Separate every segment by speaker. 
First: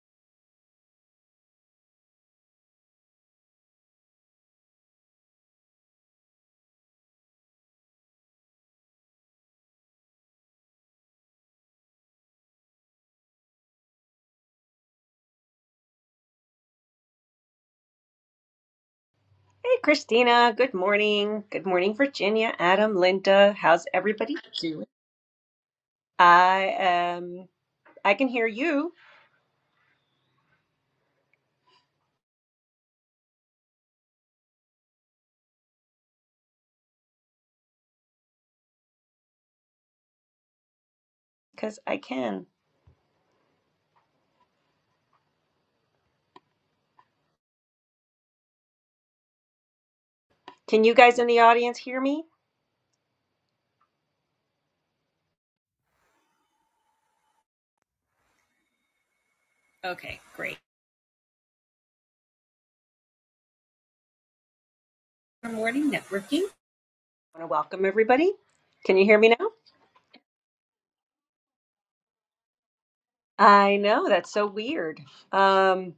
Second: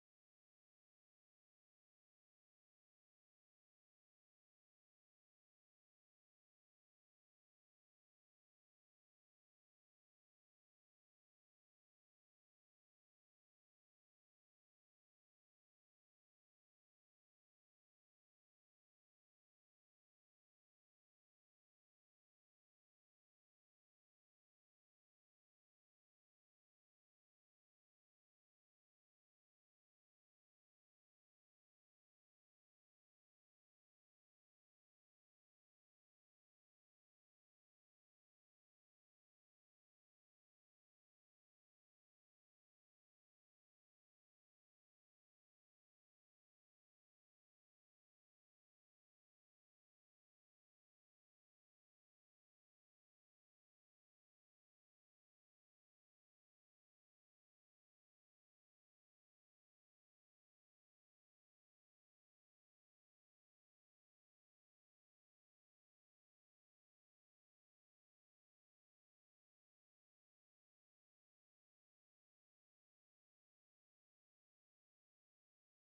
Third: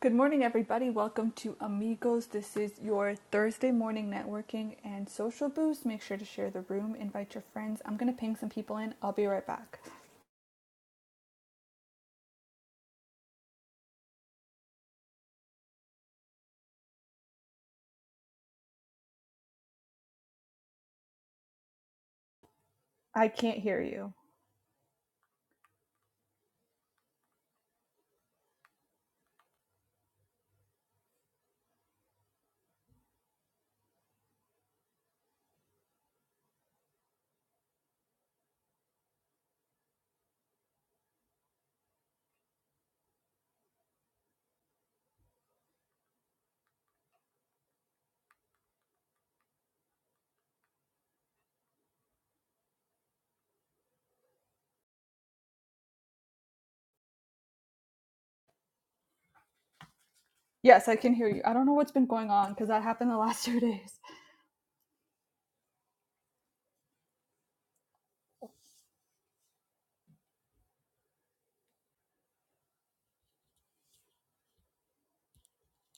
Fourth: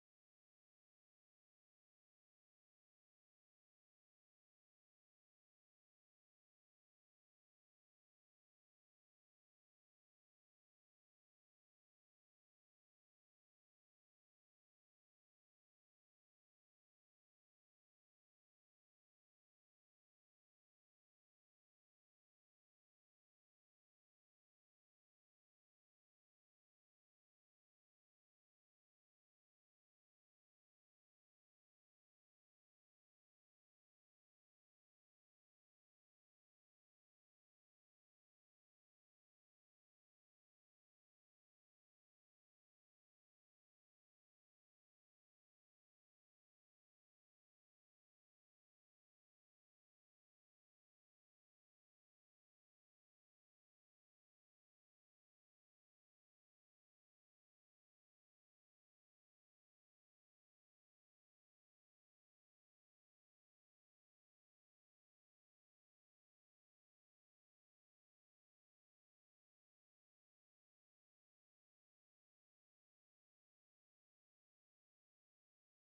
Speaker 1: Good morning, everybody. Welcome to Amigos. This is your Thursday morning networking and social boost. Make sure to share the room, invite your friends. I'm going to ping some people in. I'll be right back.
Speaker 2: Hey, Christina. Good morning. Good morning, Virginia, Adam,
Speaker 1: I
Speaker 2: Linda.
Speaker 1: can't hear
Speaker 2: How's
Speaker 1: you.
Speaker 2: everybody doing? I um I can hear you because I can. Can you guys in the audience hear me? Okay, great.
Speaker 1: Yes, I can hear you. I don't know what's been going on because that happened the last two days.
Speaker 2: Good morning, networking. I want to welcome everybody. Can you hear me now? I know that's so weird. Um.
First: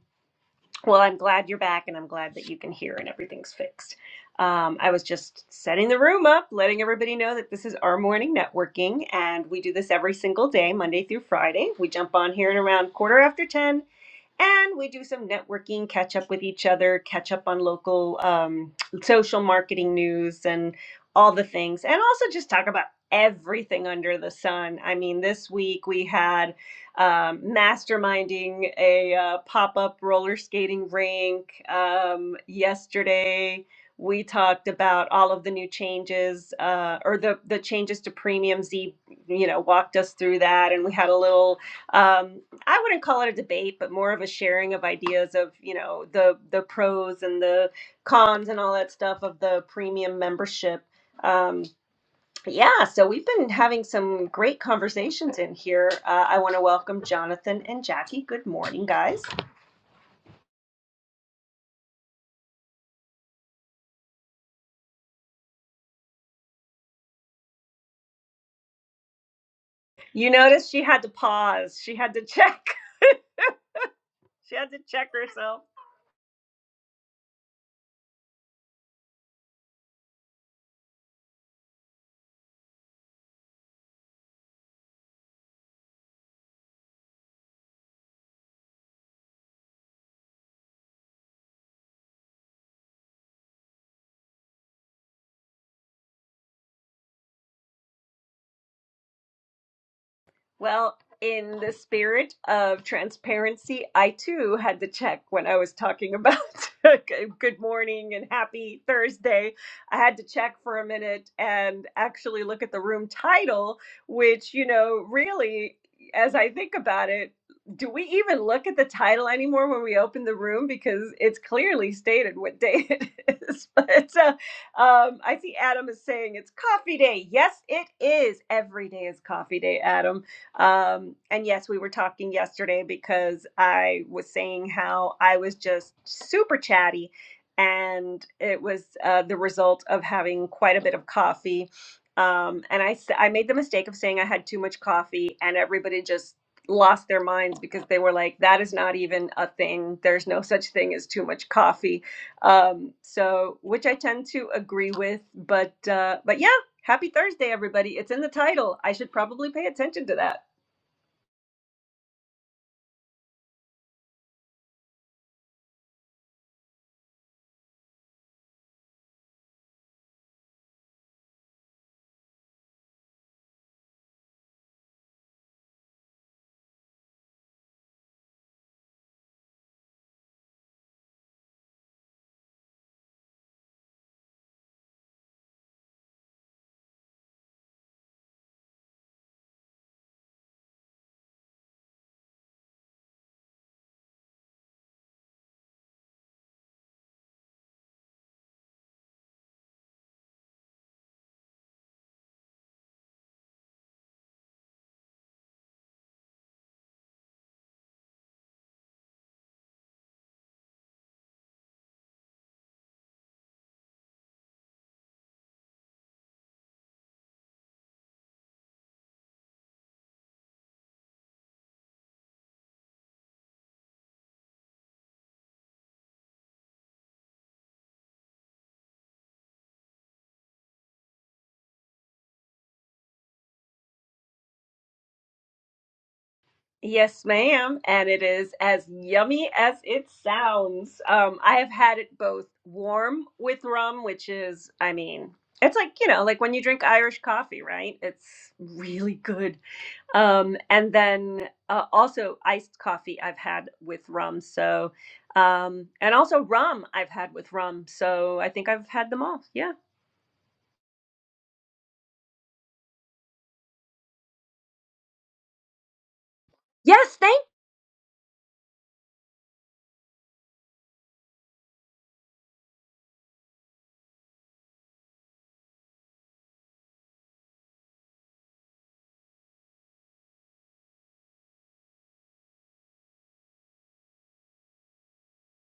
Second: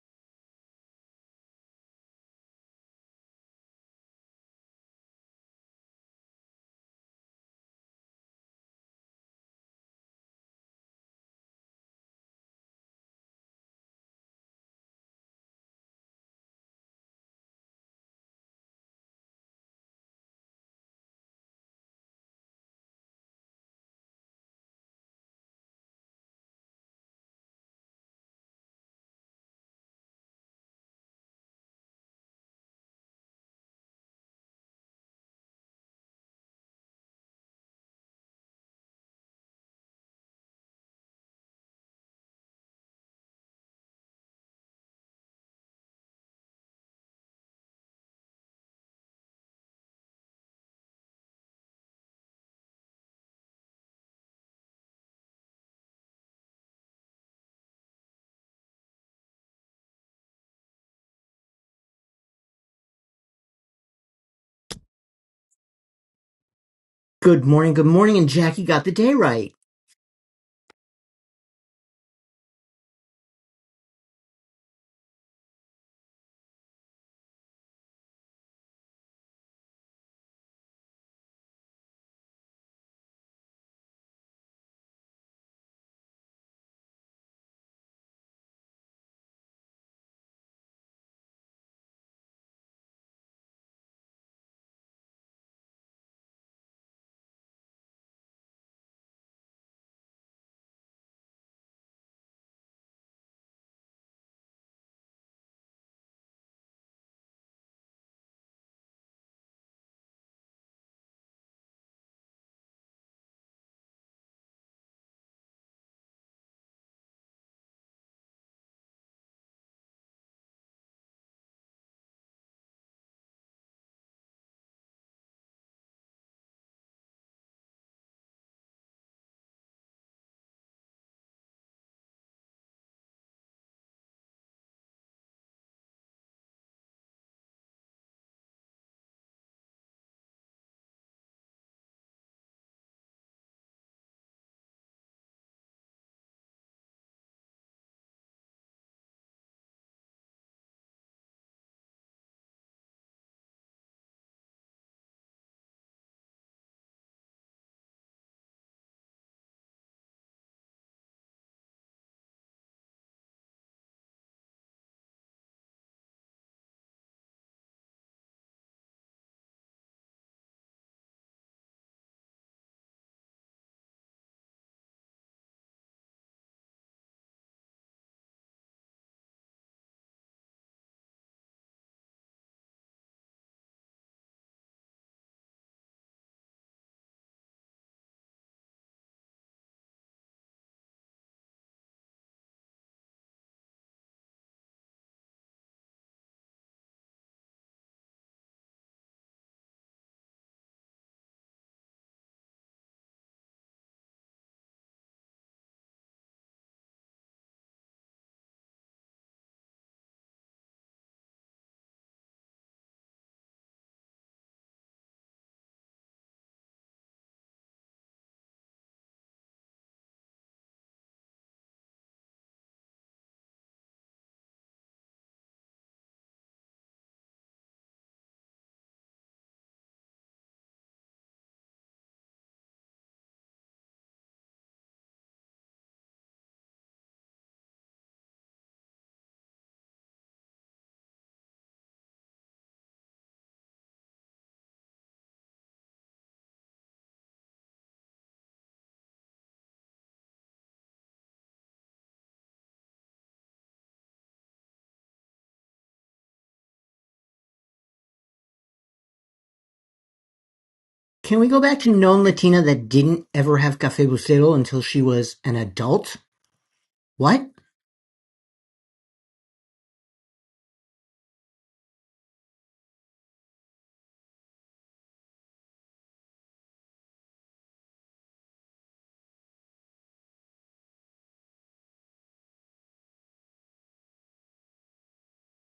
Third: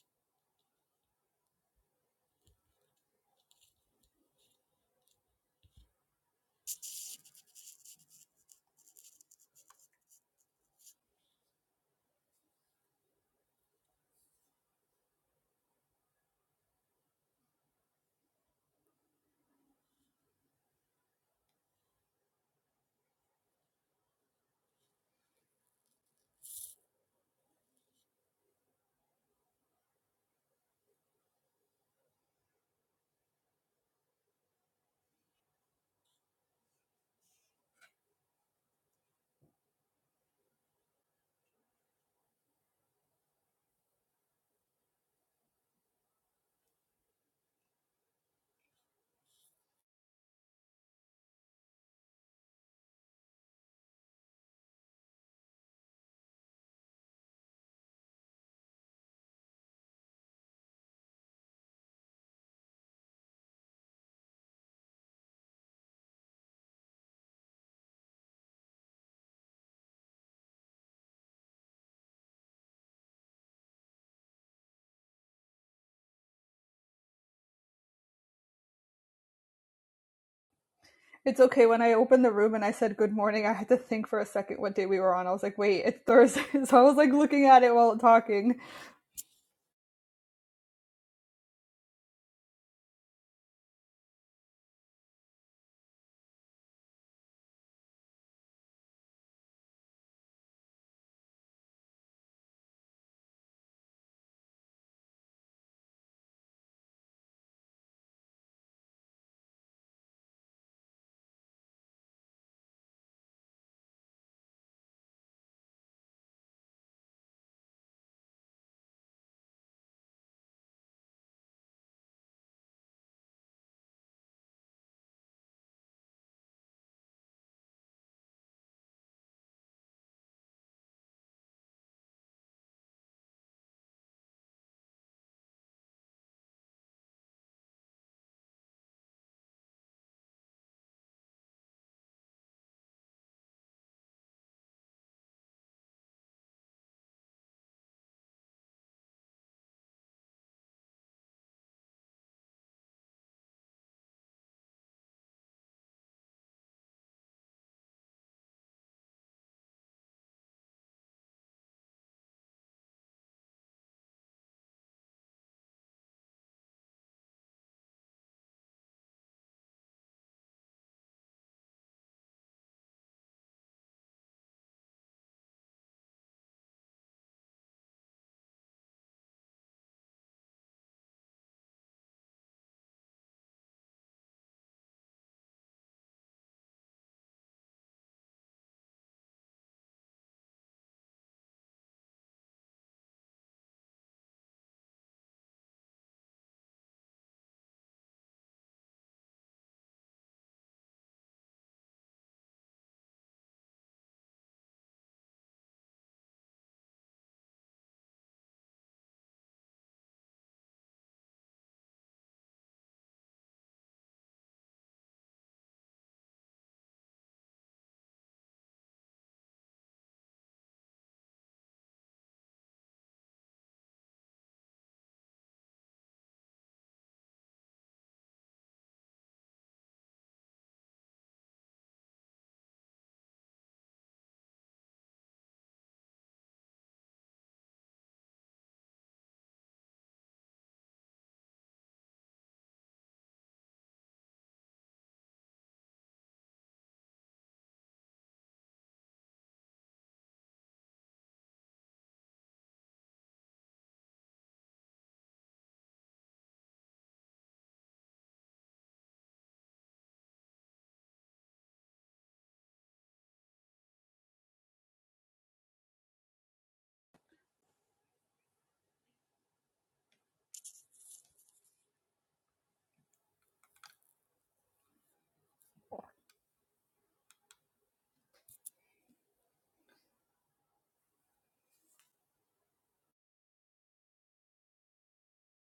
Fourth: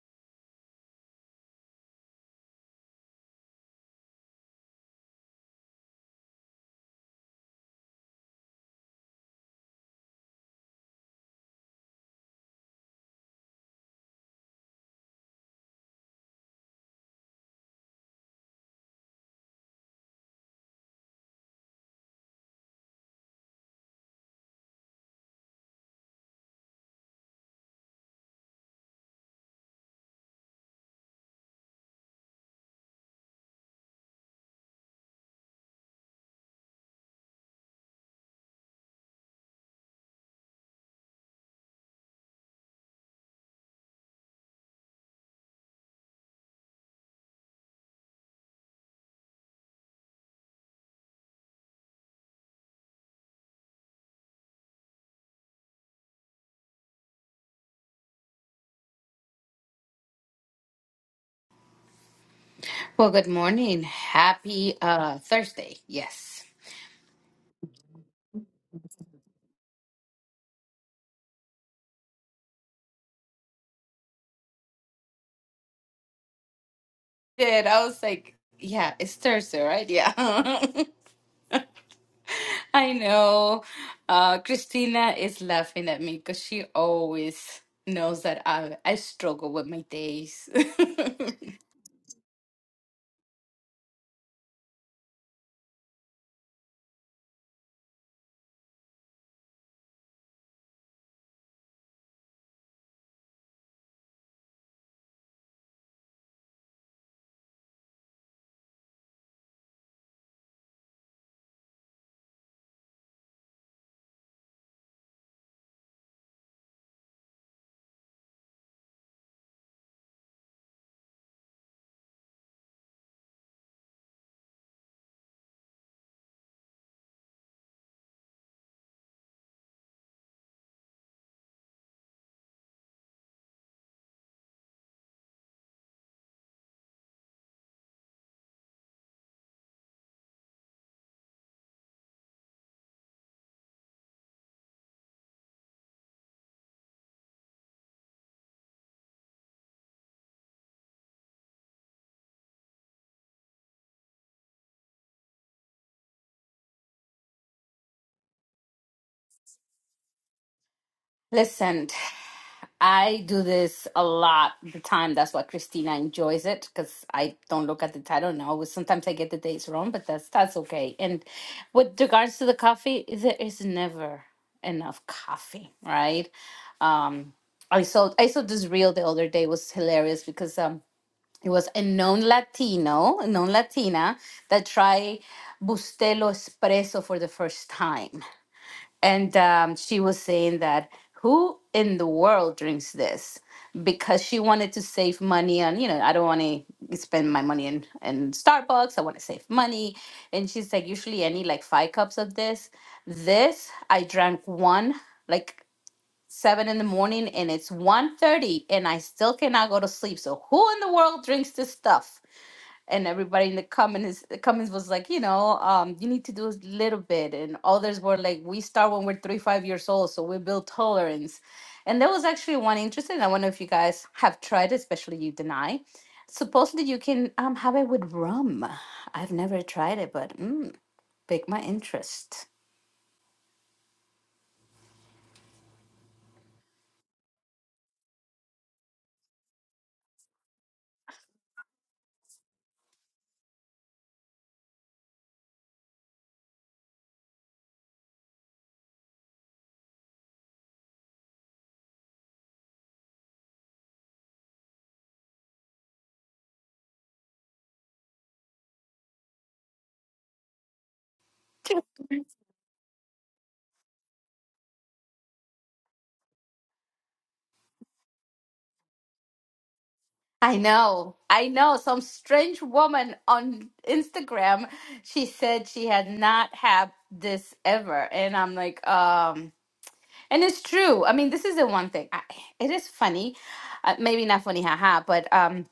Speaker 2: Well, I'm glad you're back and I'm glad that you can hear and everything's fixed. Um, I was just setting the room up, letting everybody know that this is our morning networking and we do this every single day, Monday through Friday. We jump on here at around quarter after 10 and we do some networking, catch up with each other, catch up on local um, social marketing news and all the things, and also just talk about everything under the sun. I mean, this week we had um, masterminding a uh, pop up roller skating rink. Um, yesterday, we talked about all of the new changes uh, or the, the changes to premium. Z, you know, walked us through that, and we had a little. Um, I wouldn't call it a debate, but more of a sharing of ideas of you know the the pros and the cons and all that stuff of the premium membership. Um, yeah, so we've been having some great conversations in here. Uh, I want to welcome Jonathan and Jackie. Good morning, guys.
Speaker 3: Well, good morning. Happy uh Thursday. Yes.
Speaker 4: Good morning, good morning, and Jackie got the day right.
Speaker 2: You noticed she had to pause. She had to check. She had to check herself
Speaker 3: Did I was like, yeah, it's Thursday, right? Yeah.
Speaker 1: It's okay. When I opened the room and I
Speaker 3: I
Speaker 1: said good morning, I
Speaker 3: know.
Speaker 1: had to think for a
Speaker 3: Uh
Speaker 1: second what day we were
Speaker 3: Christina
Speaker 1: on. I
Speaker 3: is
Speaker 1: was like, wait,
Speaker 3: laughing
Speaker 1: it's
Speaker 3: at me because
Speaker 1: Thursday.
Speaker 3: she
Speaker 1: So I was like looking
Speaker 3: always
Speaker 1: at it while
Speaker 3: knows that
Speaker 1: talking.
Speaker 3: I I struggle with my days.
Speaker 2: Well, in the spirit of transparency, I too had to check when I was talking about good morning and happy Thursday. I had to check for a minute and actually look at the room title, which, you know, really, as I think about it, do we even look at the title anymore when we open the room? Because it's clearly stated what day it is. But uh, um, I see Adam is saying it's coffee day. Yes, it is. Every day is coffee day, Adam um, and yes, we were talking yesterday because I was saying how I was just super chatty, and it was uh, the result of having quite a bit of coffee. Um, and I, s- I made the mistake of saying I had too much coffee, and everybody just lost their minds because they were like, that is not even a thing. There's no such thing as too much coffee. Um, so, which I tend to agree with, but, uh, but yeah, happy Thursday, everybody. It's in the title. I should probably pay attention to that.
Speaker 3: Listen, I do this a lot of the time. That's why Christina enjoys it because I don't look at the title now. Sometimes I get the dates wrong, but that's that's okay. And with regards to the coffee, there is never enough coffee, right? Um, I saw I saw this reel the other day It was hilarious because um it was a known Latino, a known Latina that tried Bustelo espresso for the first time and um, she was saying that who in the world drinks this because she wanted to save money on you know i don't want to spend my money in, in starbucks i want to save money and she's like usually i need like five cups of this this i drank one like seven in the morning and it's one thirty, and i still cannot go to sleep so who in the world drinks this stuff and everybody in the comments the comments was like, you know, um, you need to do a little bit, and others were like, we start when we're three five years old, so we build tolerance. And there was actually one interesting. I wonder if you guys have tried, especially you deny. Supposedly you can um have it with rum. I've never tried it, but mm, pick my interest.
Speaker 2: Yes, ma'am. And it is as yummy as it sounds. Um, I have had it both warm with rum, which is, I mean, it's like, you know, like when you drink Irish coffee, right? It's really good. Um, and then uh, also iced coffee I've had with rum. So, um, and also rum I've had with rum. So I think I've had them all. Yeah.
Speaker 4: Can we go back to known Latina that didn't ever have Cafe Bucero until she was an adult?
Speaker 2: Yes, Thank.
Speaker 4: What?
Speaker 3: I know, I know. Some strange woman on Instagram, she said she had not had this ever, and I'm like, um. And it's true. I mean, this is the one thing. I, it is funny, uh, maybe not funny, haha. But um,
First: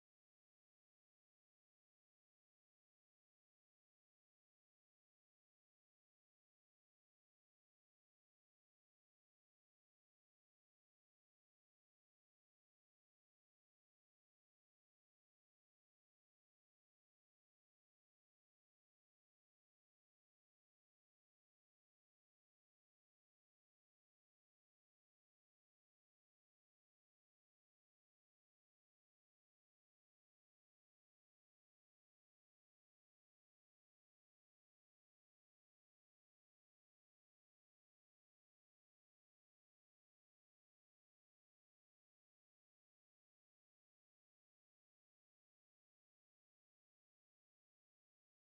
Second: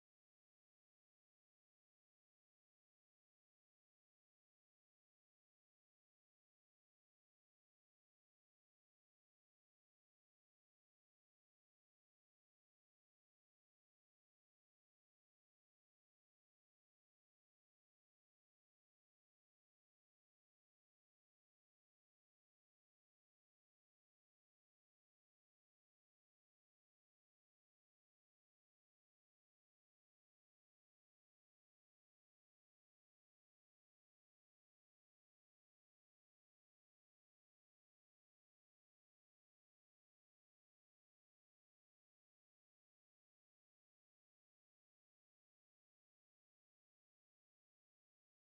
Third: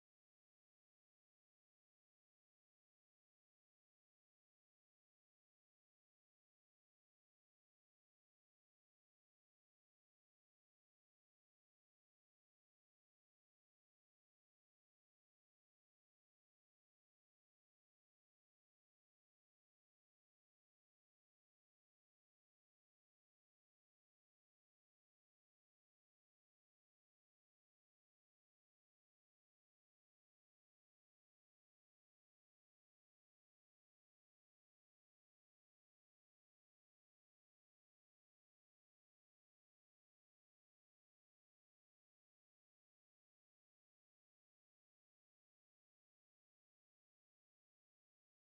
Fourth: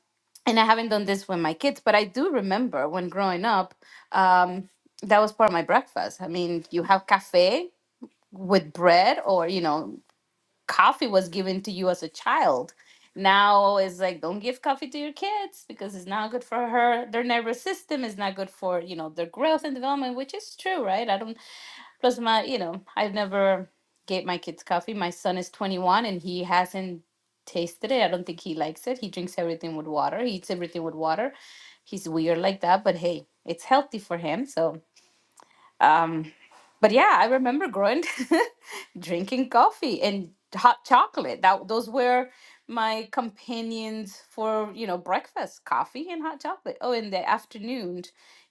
Speaker 3: and I haven't done this with my kids, but I do remember when growing up, um, that was part of my breakfast. I mean, you have cafe with bread, or you know, coffee was given to you as a child. Now it's like don't give coffee to your kids because it's not good for her. Their nervous system is not good for you know their growth and development, which is true, right? I don't Plus, my, you know, I've never gave my kids coffee. My son is 21 and he hasn't tasted it. I don't think he likes it. He drinks everything with water. He eats everything with water. He's weird like that, but hey, it's healthy for him. So, um, but yeah, I remember growing drinking coffee and hot chocolate. That those were my companions for, you know, breakfast, coffee and hot chocolate. Oh, in the afternoon,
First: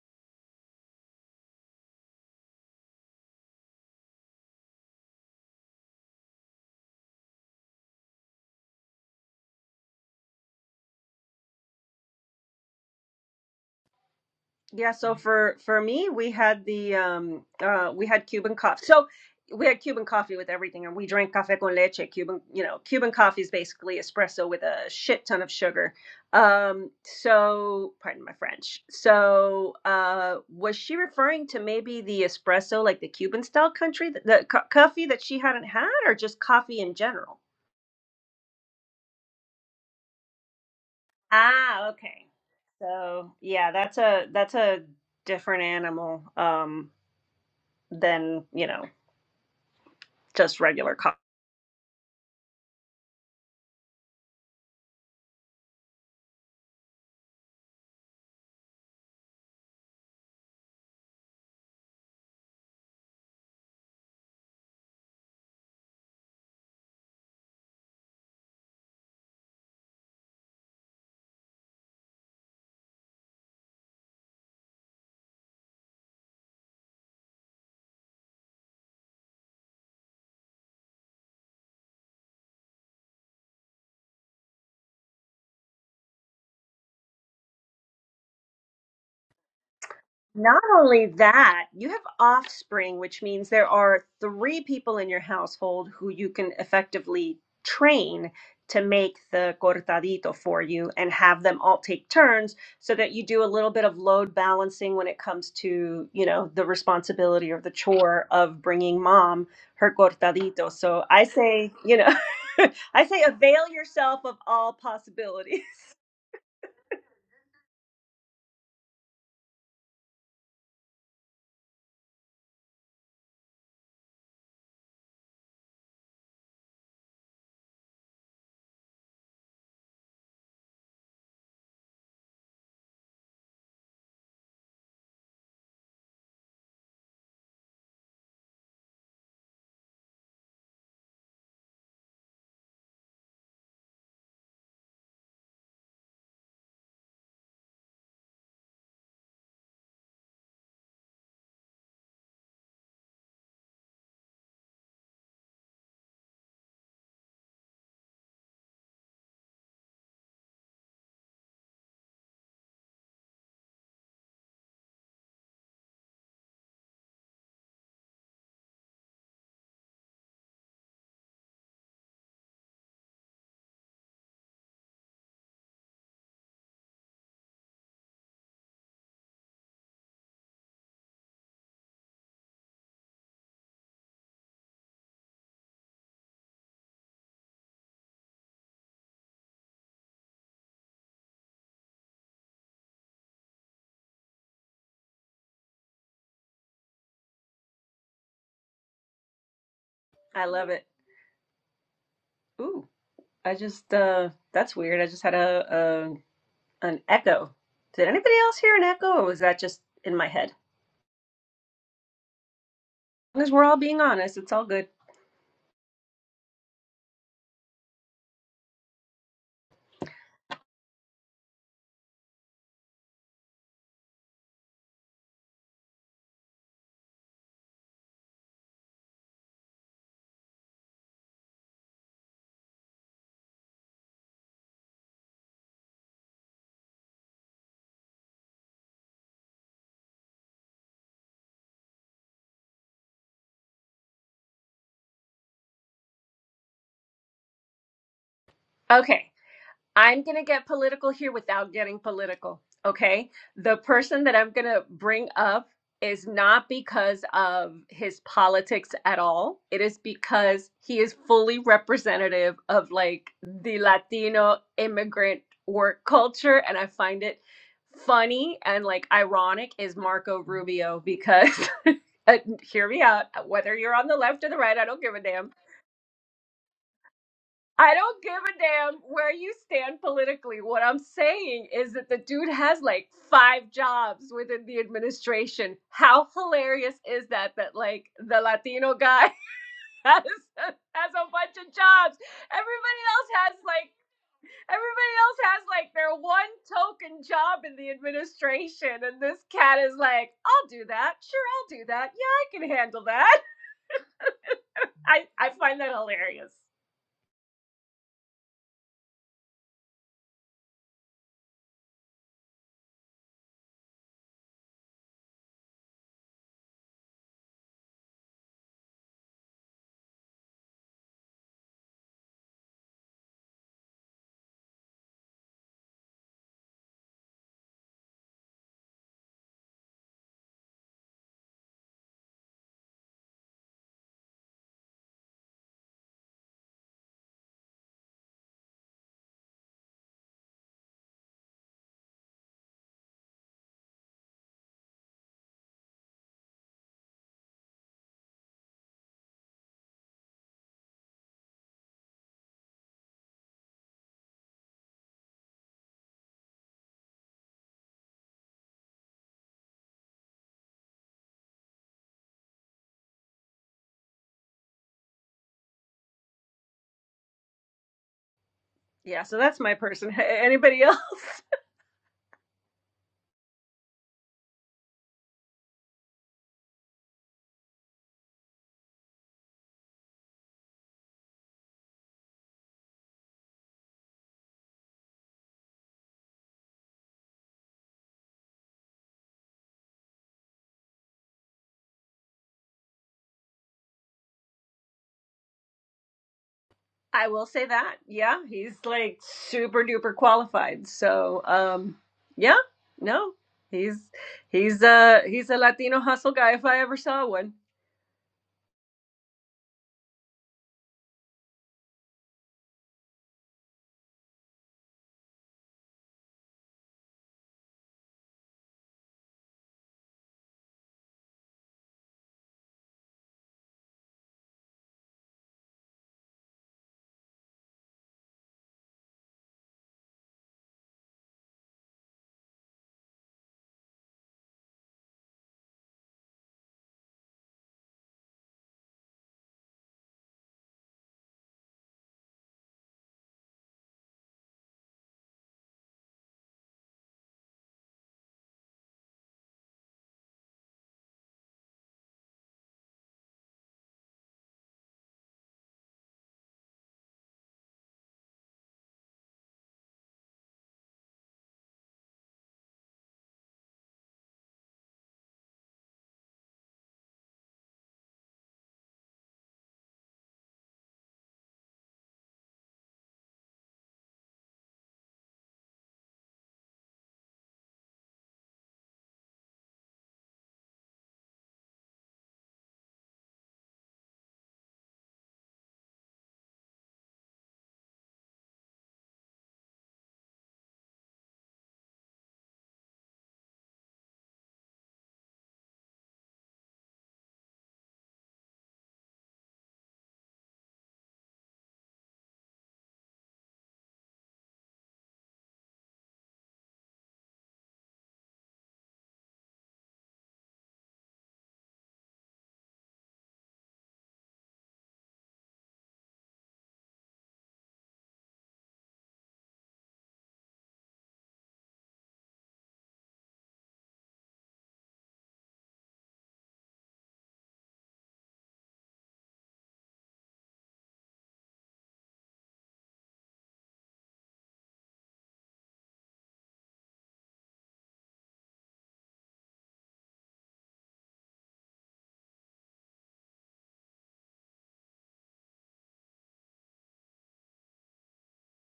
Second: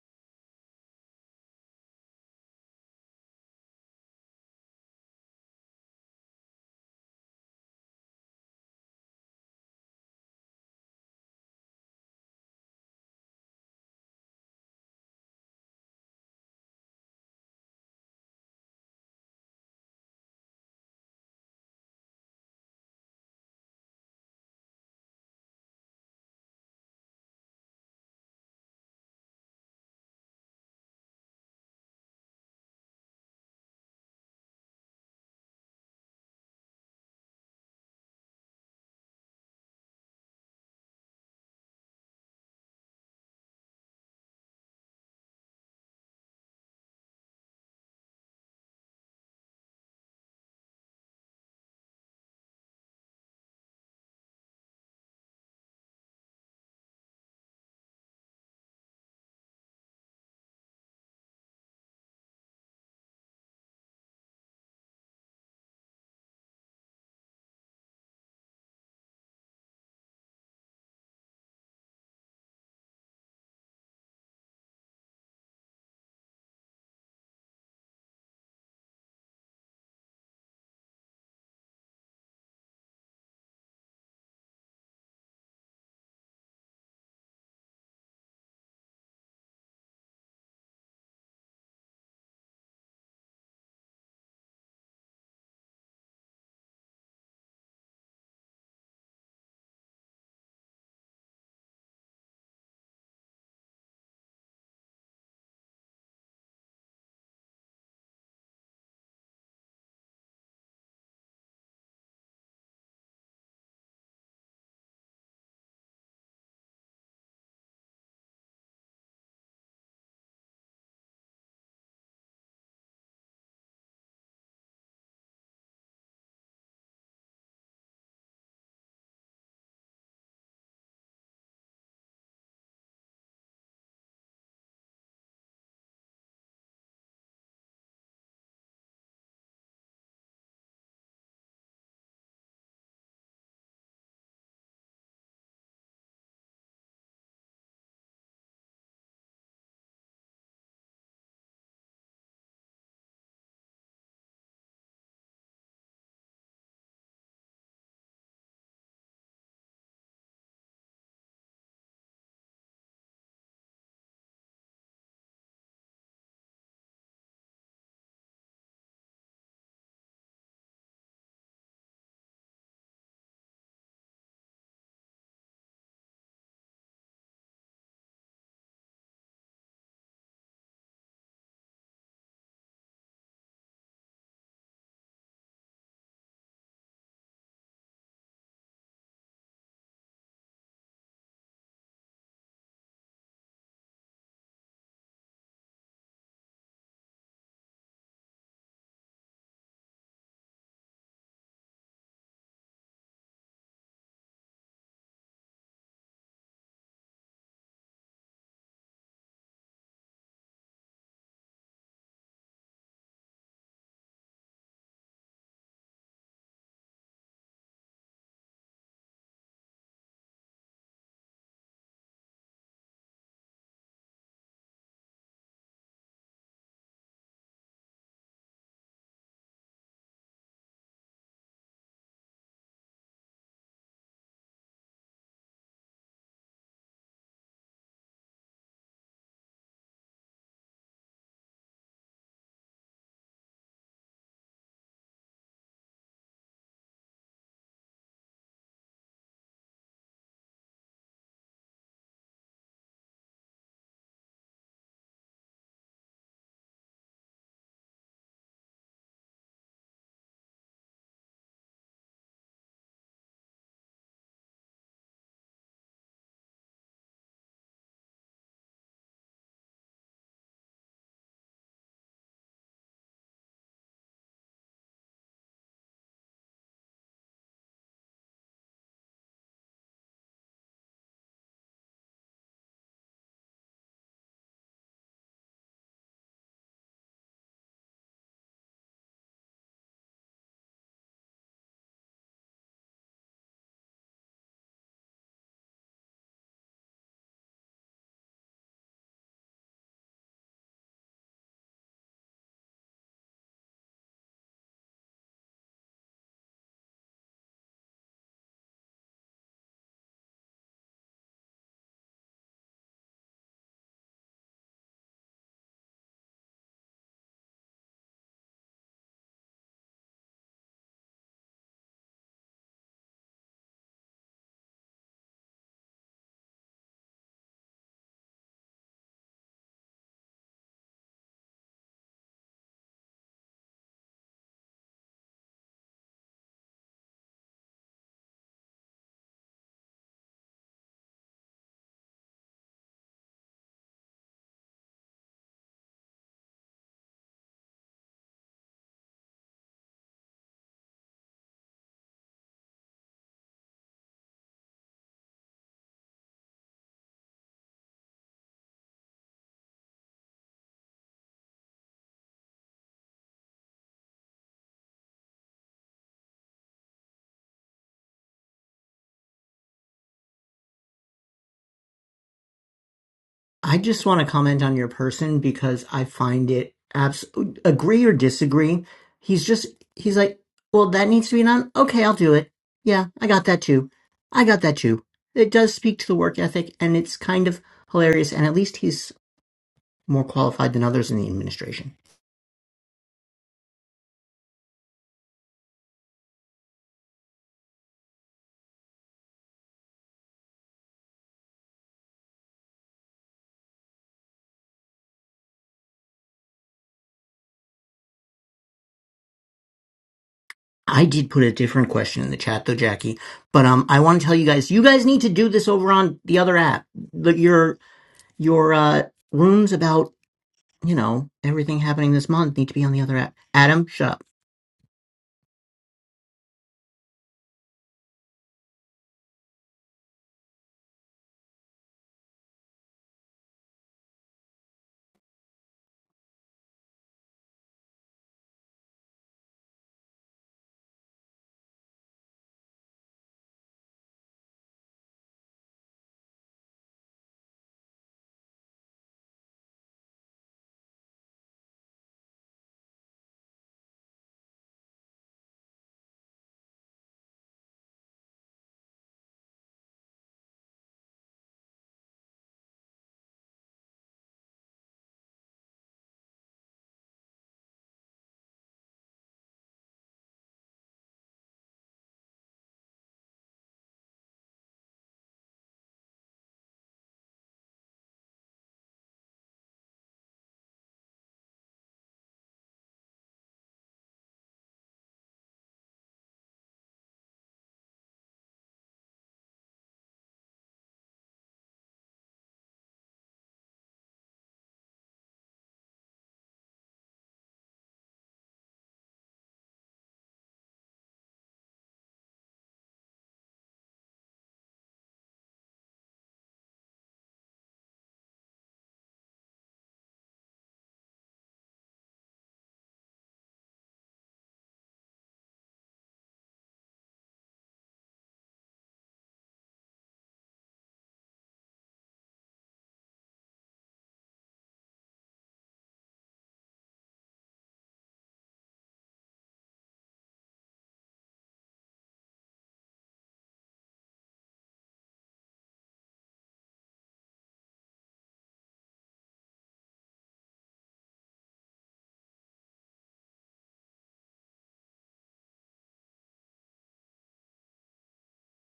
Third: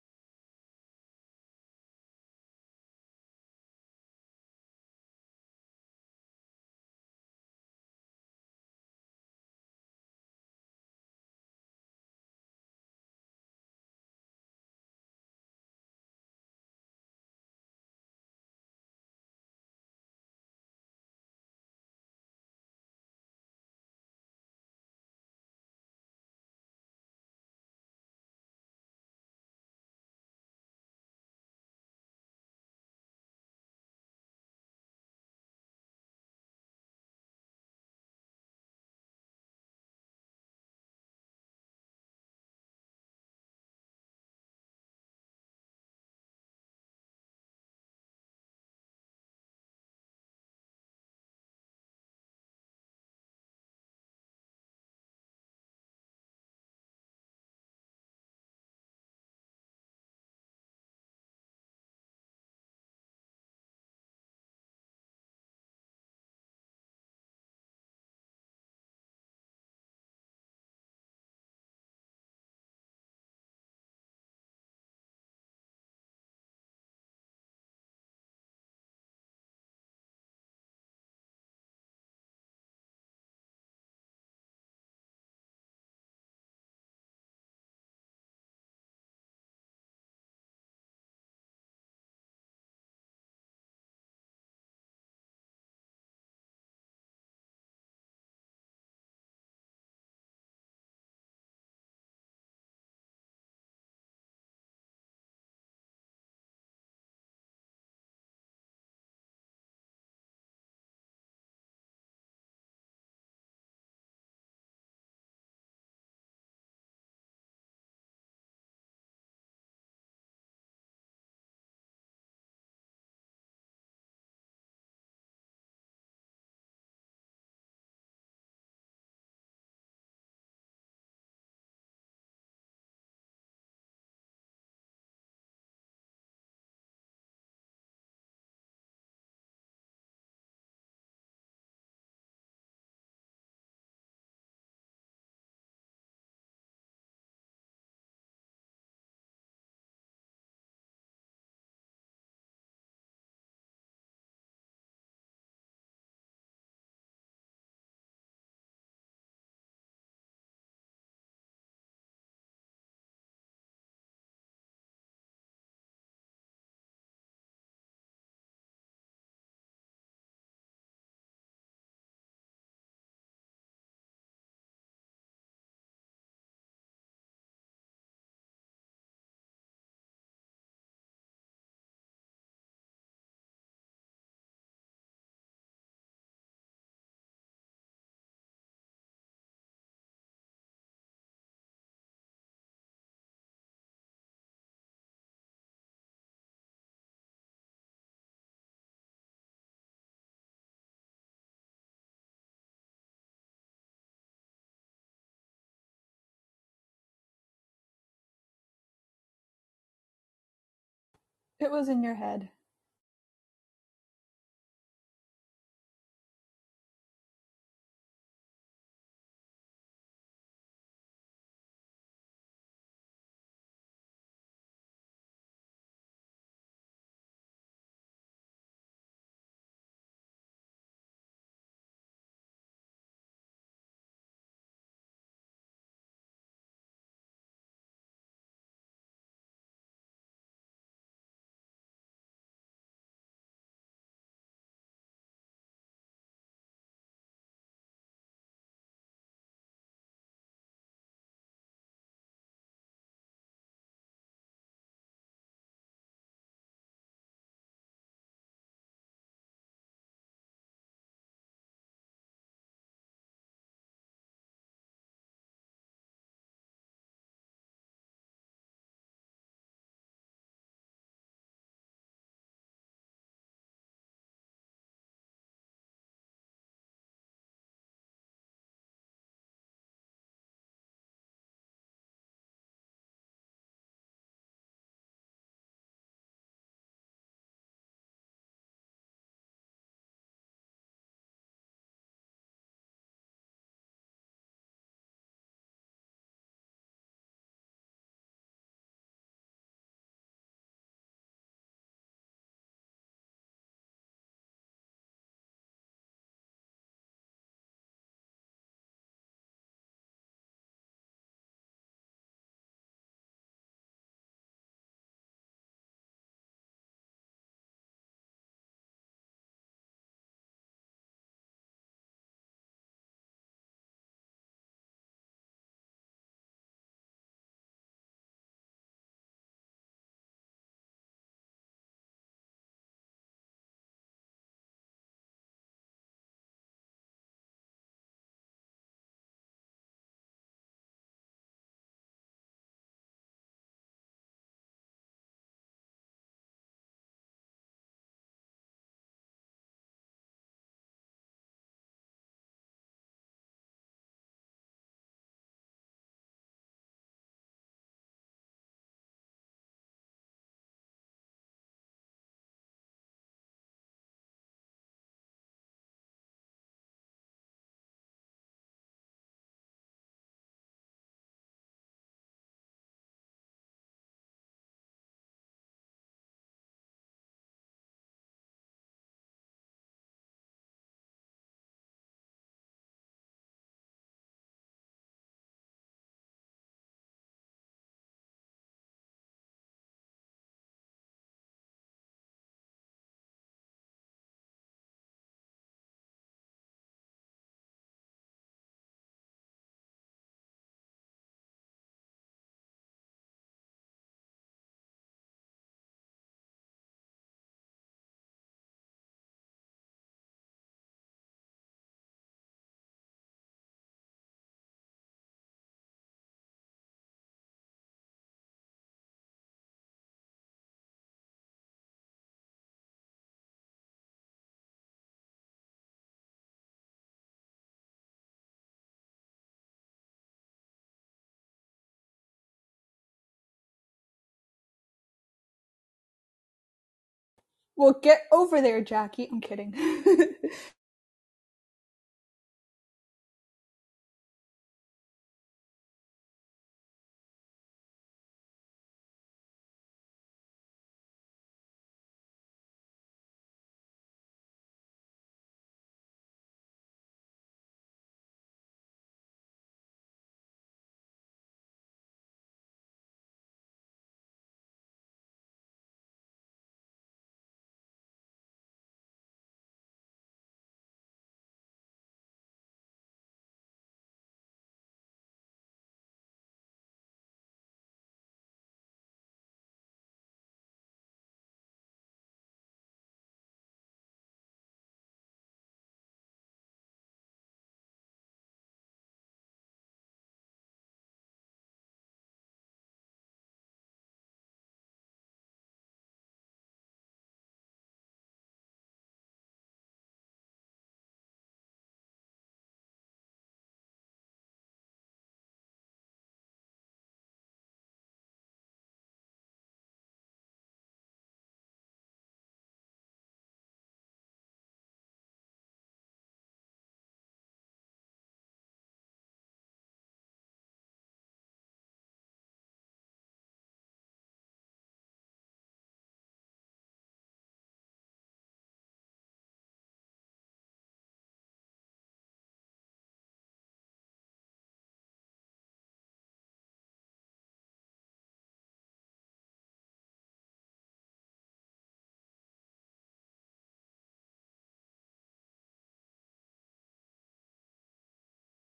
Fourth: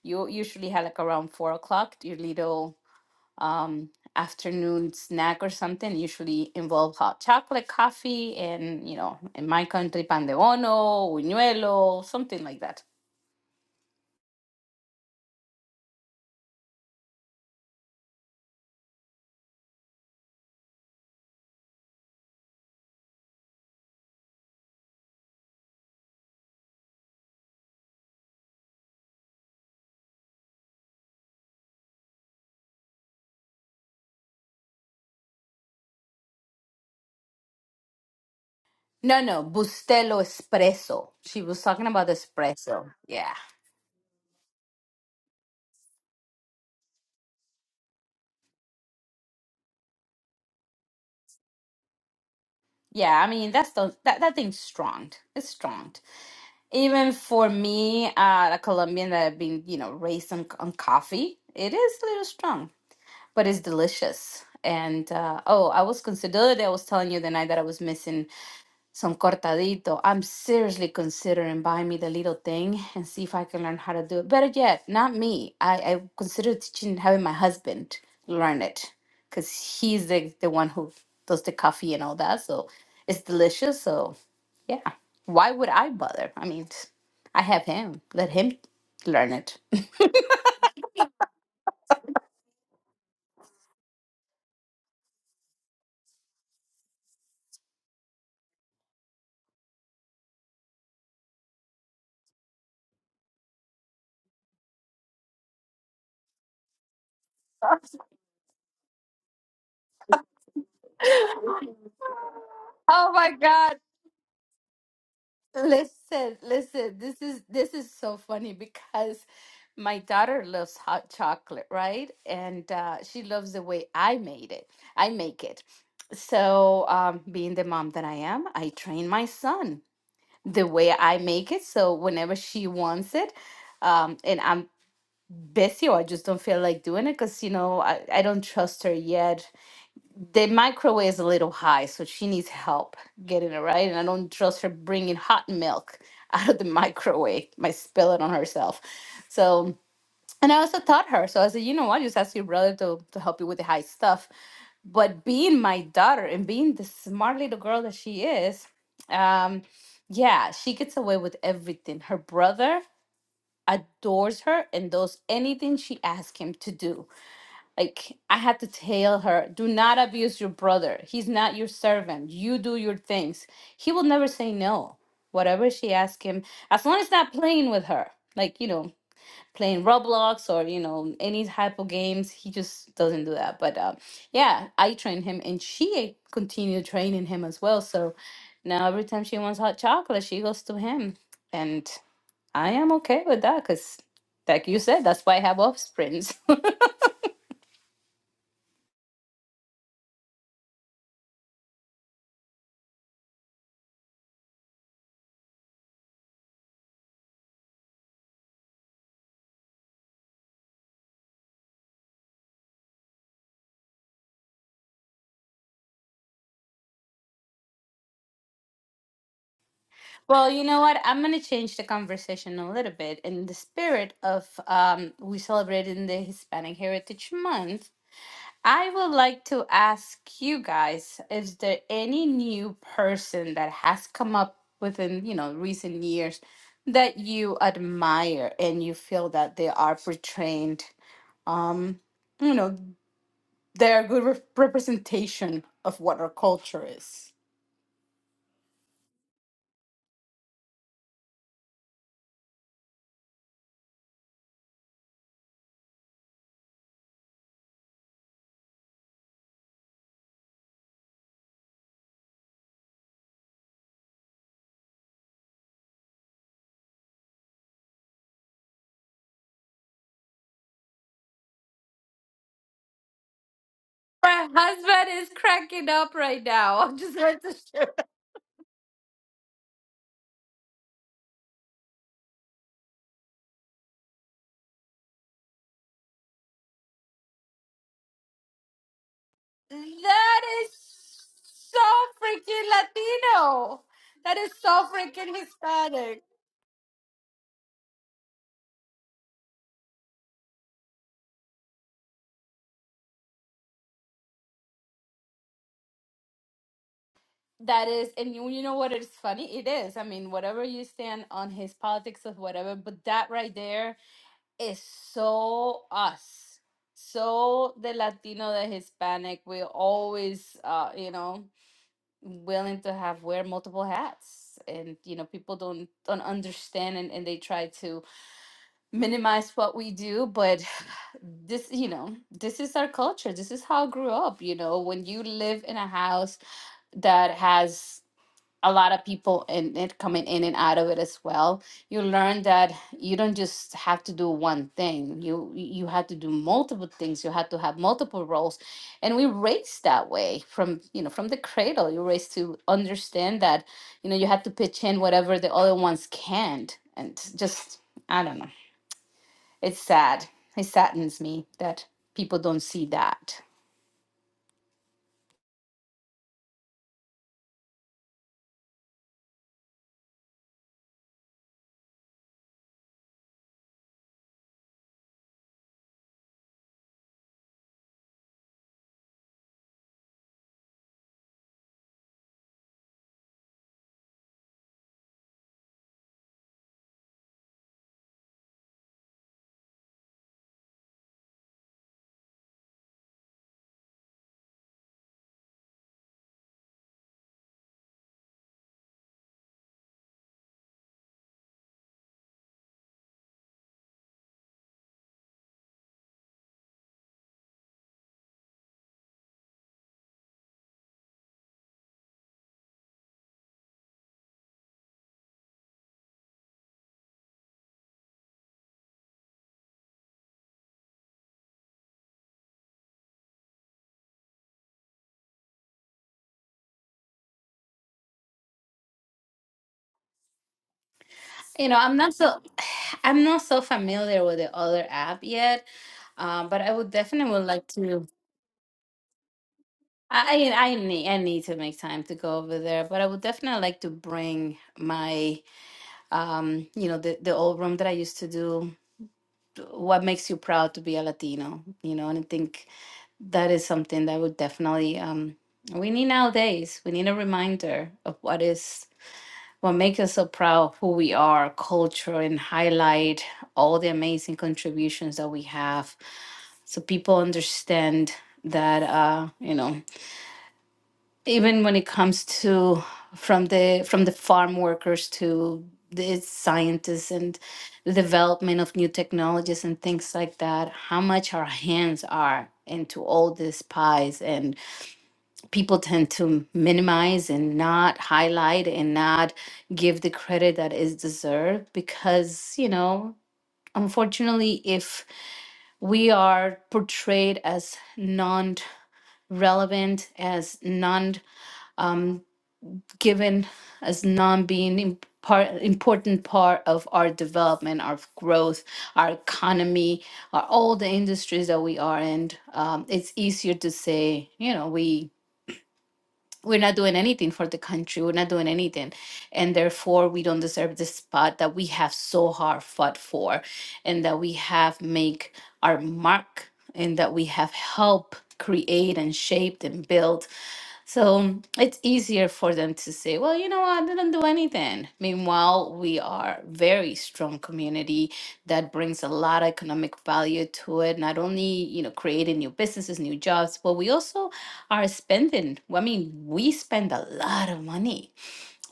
Speaker 3: you usually had like around four o'clock, your little um, afternoon snack or something usually involve hot chocolate, coffee, and you know, in my country, pan de bono, buñuelo, something like that.
Speaker 2: Yeah, so for for me, we had the um uh we had Cuban coffee. So we had Cuban coffee with everything, and we drank cafe con leche. Cuban, you know, Cuban coffee is basically espresso with a shit ton of sugar. Um, so pardon my French. So uh was she referring to maybe the espresso, like the Cuban style country, the, the co- coffee that she hadn't had, or just coffee in general?
Speaker 3: No, no, Bustelo espresso. She was talking
Speaker 2: Ah,
Speaker 3: about
Speaker 2: okay.
Speaker 3: espresso. Yeah,
Speaker 2: So yeah, that's a that's a different animal um than, you know. just regular coffee.
Speaker 3: yeah. I mean, that's the that that thing's strong. It's strong. Even for me, uh, a Colombian that I've been, you know, raised on on coffee, it is a little strong, but it's delicious. And uh, oh, I was considered. I was telling you the night that I was missing some cortadito. I'm seriously considering buying me the little thing and see if I can learn how to do it. Better yet, not me. I, I consider teaching having my husband learn it because he's the, the one who does the coffee and all that. So it's delicious. So yeah, why would I bother? I mean, I have him. Let him learn it.
Speaker 2: Not only that, you have offspring, which means there are three people in your household who you can effectively train to make the cortadito for you and have them all take turns so that you do a little bit of load balancing when it comes to, you know, the responsibility or the chore of bringing mom her cortadito. So I say, you know, I
Speaker 3: Oh
Speaker 2: say
Speaker 3: my
Speaker 2: avail
Speaker 3: God.
Speaker 2: yourself of all possibilities.
Speaker 3: Listen, listen, this is this is so funny because my daughter loves hot chocolate, right? And uh, she loves the way I made it. I make it. So, um, being the mom that I am, I train my son the way I make it. So whenever she wants it, um, and I'm busy or I just don't feel like doing it because you know I, I don't trust her yet the microwave is a little high, so she needs help getting it right. And I don't trust her bringing hot milk out of the microwave. Might spill it on herself. So, and I also taught her. So I said, you know what? Just ask your brother to, to help you with the high stuff. But being my daughter and being the smart little girl that she is, um, yeah, she gets away with everything. Her brother adores her and does anything she asks him to do like I had to tell her, do not abuse your brother. He's not your servant. You do your things. He will never say no. Whatever she asks him, as long as not playing with her, like you know, playing Roblox or you know any type of games, he just doesn't do that. But um, yeah, I trained him, and she continued training him as well. So now every time she wants hot chocolate, she goes to him, and I am okay with that because, like you said, that's why I have offsprings.
Speaker 2: I love it. Ooh, I just uh that's weird. I just had a, a an echo. Did anybody else hear an echo or was that just in my head?
Speaker 1: It was in your head.
Speaker 2: As long as we're all being honest, it's all good.
Speaker 3: Well, you know what? I'm going to change the conversation a little bit. In the spirit of um, we celebrating the Hispanic Heritage Month, I would like to ask you guys: Is there any new person that has come up within you know recent years that you admire and you feel that they are portraying, you know, they're a good re- representation of what our culture is?
Speaker 2: Okay. I'm going to get political here without getting political. Okay. The person that I'm going to bring up is not because of his politics at all. It is because he is fully representative of like the Latino immigrant work culture. And I find it funny and like ironic is Marco Rubio because. Uh, hear me out. Whether you're on the left
Speaker 3: My
Speaker 2: or the right, I don't give
Speaker 3: husband
Speaker 2: a
Speaker 3: is
Speaker 2: damn
Speaker 3: cracking up right now. I'm just going to share.
Speaker 2: I don't give a damn where you stand politically. What I'm saying is that the dude has like five jobs within the administration. How hilarious is that? That like the Latino guy has
Speaker 3: That is
Speaker 2: has a bunch of
Speaker 3: so
Speaker 2: jobs.
Speaker 3: freaking
Speaker 2: Everybody else has
Speaker 3: Latino.
Speaker 2: like
Speaker 3: That is so
Speaker 2: everybody
Speaker 3: freaking
Speaker 2: else has like their
Speaker 3: Hispanic.
Speaker 2: one token job in the administration, and this cat is like, I'll do that. Sure, I'll do that. Yeah, I can handle that. I I find that hilarious.
Speaker 3: That is, and you, you know what is funny? It is. I mean, whatever you stand on his politics of whatever, but that right there is so us. So the Latino, the Hispanic, we're always, uh, you know, willing to have wear multiple hats, and you know, people don't don't understand, and, and they try to minimize what we do but this you know this is our culture this is how i grew up you know when you live in a house that has a lot of people in it coming in and out of it as well you learn that you don't just have to do one thing you you have to do multiple things you have to have multiple roles and we raised that way from you know from the cradle you're raised to understand that you know you have to pitch in whatever the other ones can't and just i don't know it's sad. It saddens me that people don't see that.
Speaker 2: Yeah, so that's my person. Anybody else?
Speaker 4: I just want to comment on your person because I find it abs agree or disagree. He's just he's like, well, that needs to be done. Okay, I'll do it. Yeah, I got that too. I got that too. It does speak to the work ethic, and it's kind of hilarious. And at least he's more qualified than others in the administration.
Speaker 2: I will say that. Yeah, he's like super duper qualified. So, um, yeah, no, he's he's a he's a Latino hustle guy if I ever saw one.
Speaker 4: I did put a different question in the chat though, Jackie. But um, I want to tell you guys, you guys need to do this over on the other app. The, your your uh, rooms about you know everything happening this month need to be on the other app. Adam, shut up.
Speaker 3: You know, I'm not so I'm not so familiar with the other app yet, uh, but I would definitely would like
Speaker 1: Well,
Speaker 3: to.
Speaker 1: get over there, Jackie. I'm kidding.
Speaker 3: I I I need I need to make time to go over there, but I would definitely like to bring my um you know the the old room that I used to do. What makes you proud to be a Latino? You know, and I think that is something that would definitely um we need nowadays. We need a reminder of what is what makes us so proud of who we are, our culture, and highlight all the amazing contributions that we have so people understand that uh you know even when it comes to from the from the farm workers to the scientists and the development of new technologies and things like that how much our hands are into all these pies and people tend to minimize and not highlight and not give the credit that is deserved because you know unfortunately if we are portrayed as non-relevant as non um, given as non being im- part important part of our development our growth our economy our all the industries that we are in um, it's easier to say you know we we're not doing anything for the country. We're not doing anything. And therefore, we don't deserve the spot that we have so hard fought for and that we have make our mark and that we have helped create and shaped and built. So it's easier for them to say, well, you know what, I didn't do anything. Meanwhile, we are very strong community that brings a lot of economic value to it, not only, you know, creating new businesses, new jobs, but we also are spending. well, I mean, we spend a lot of money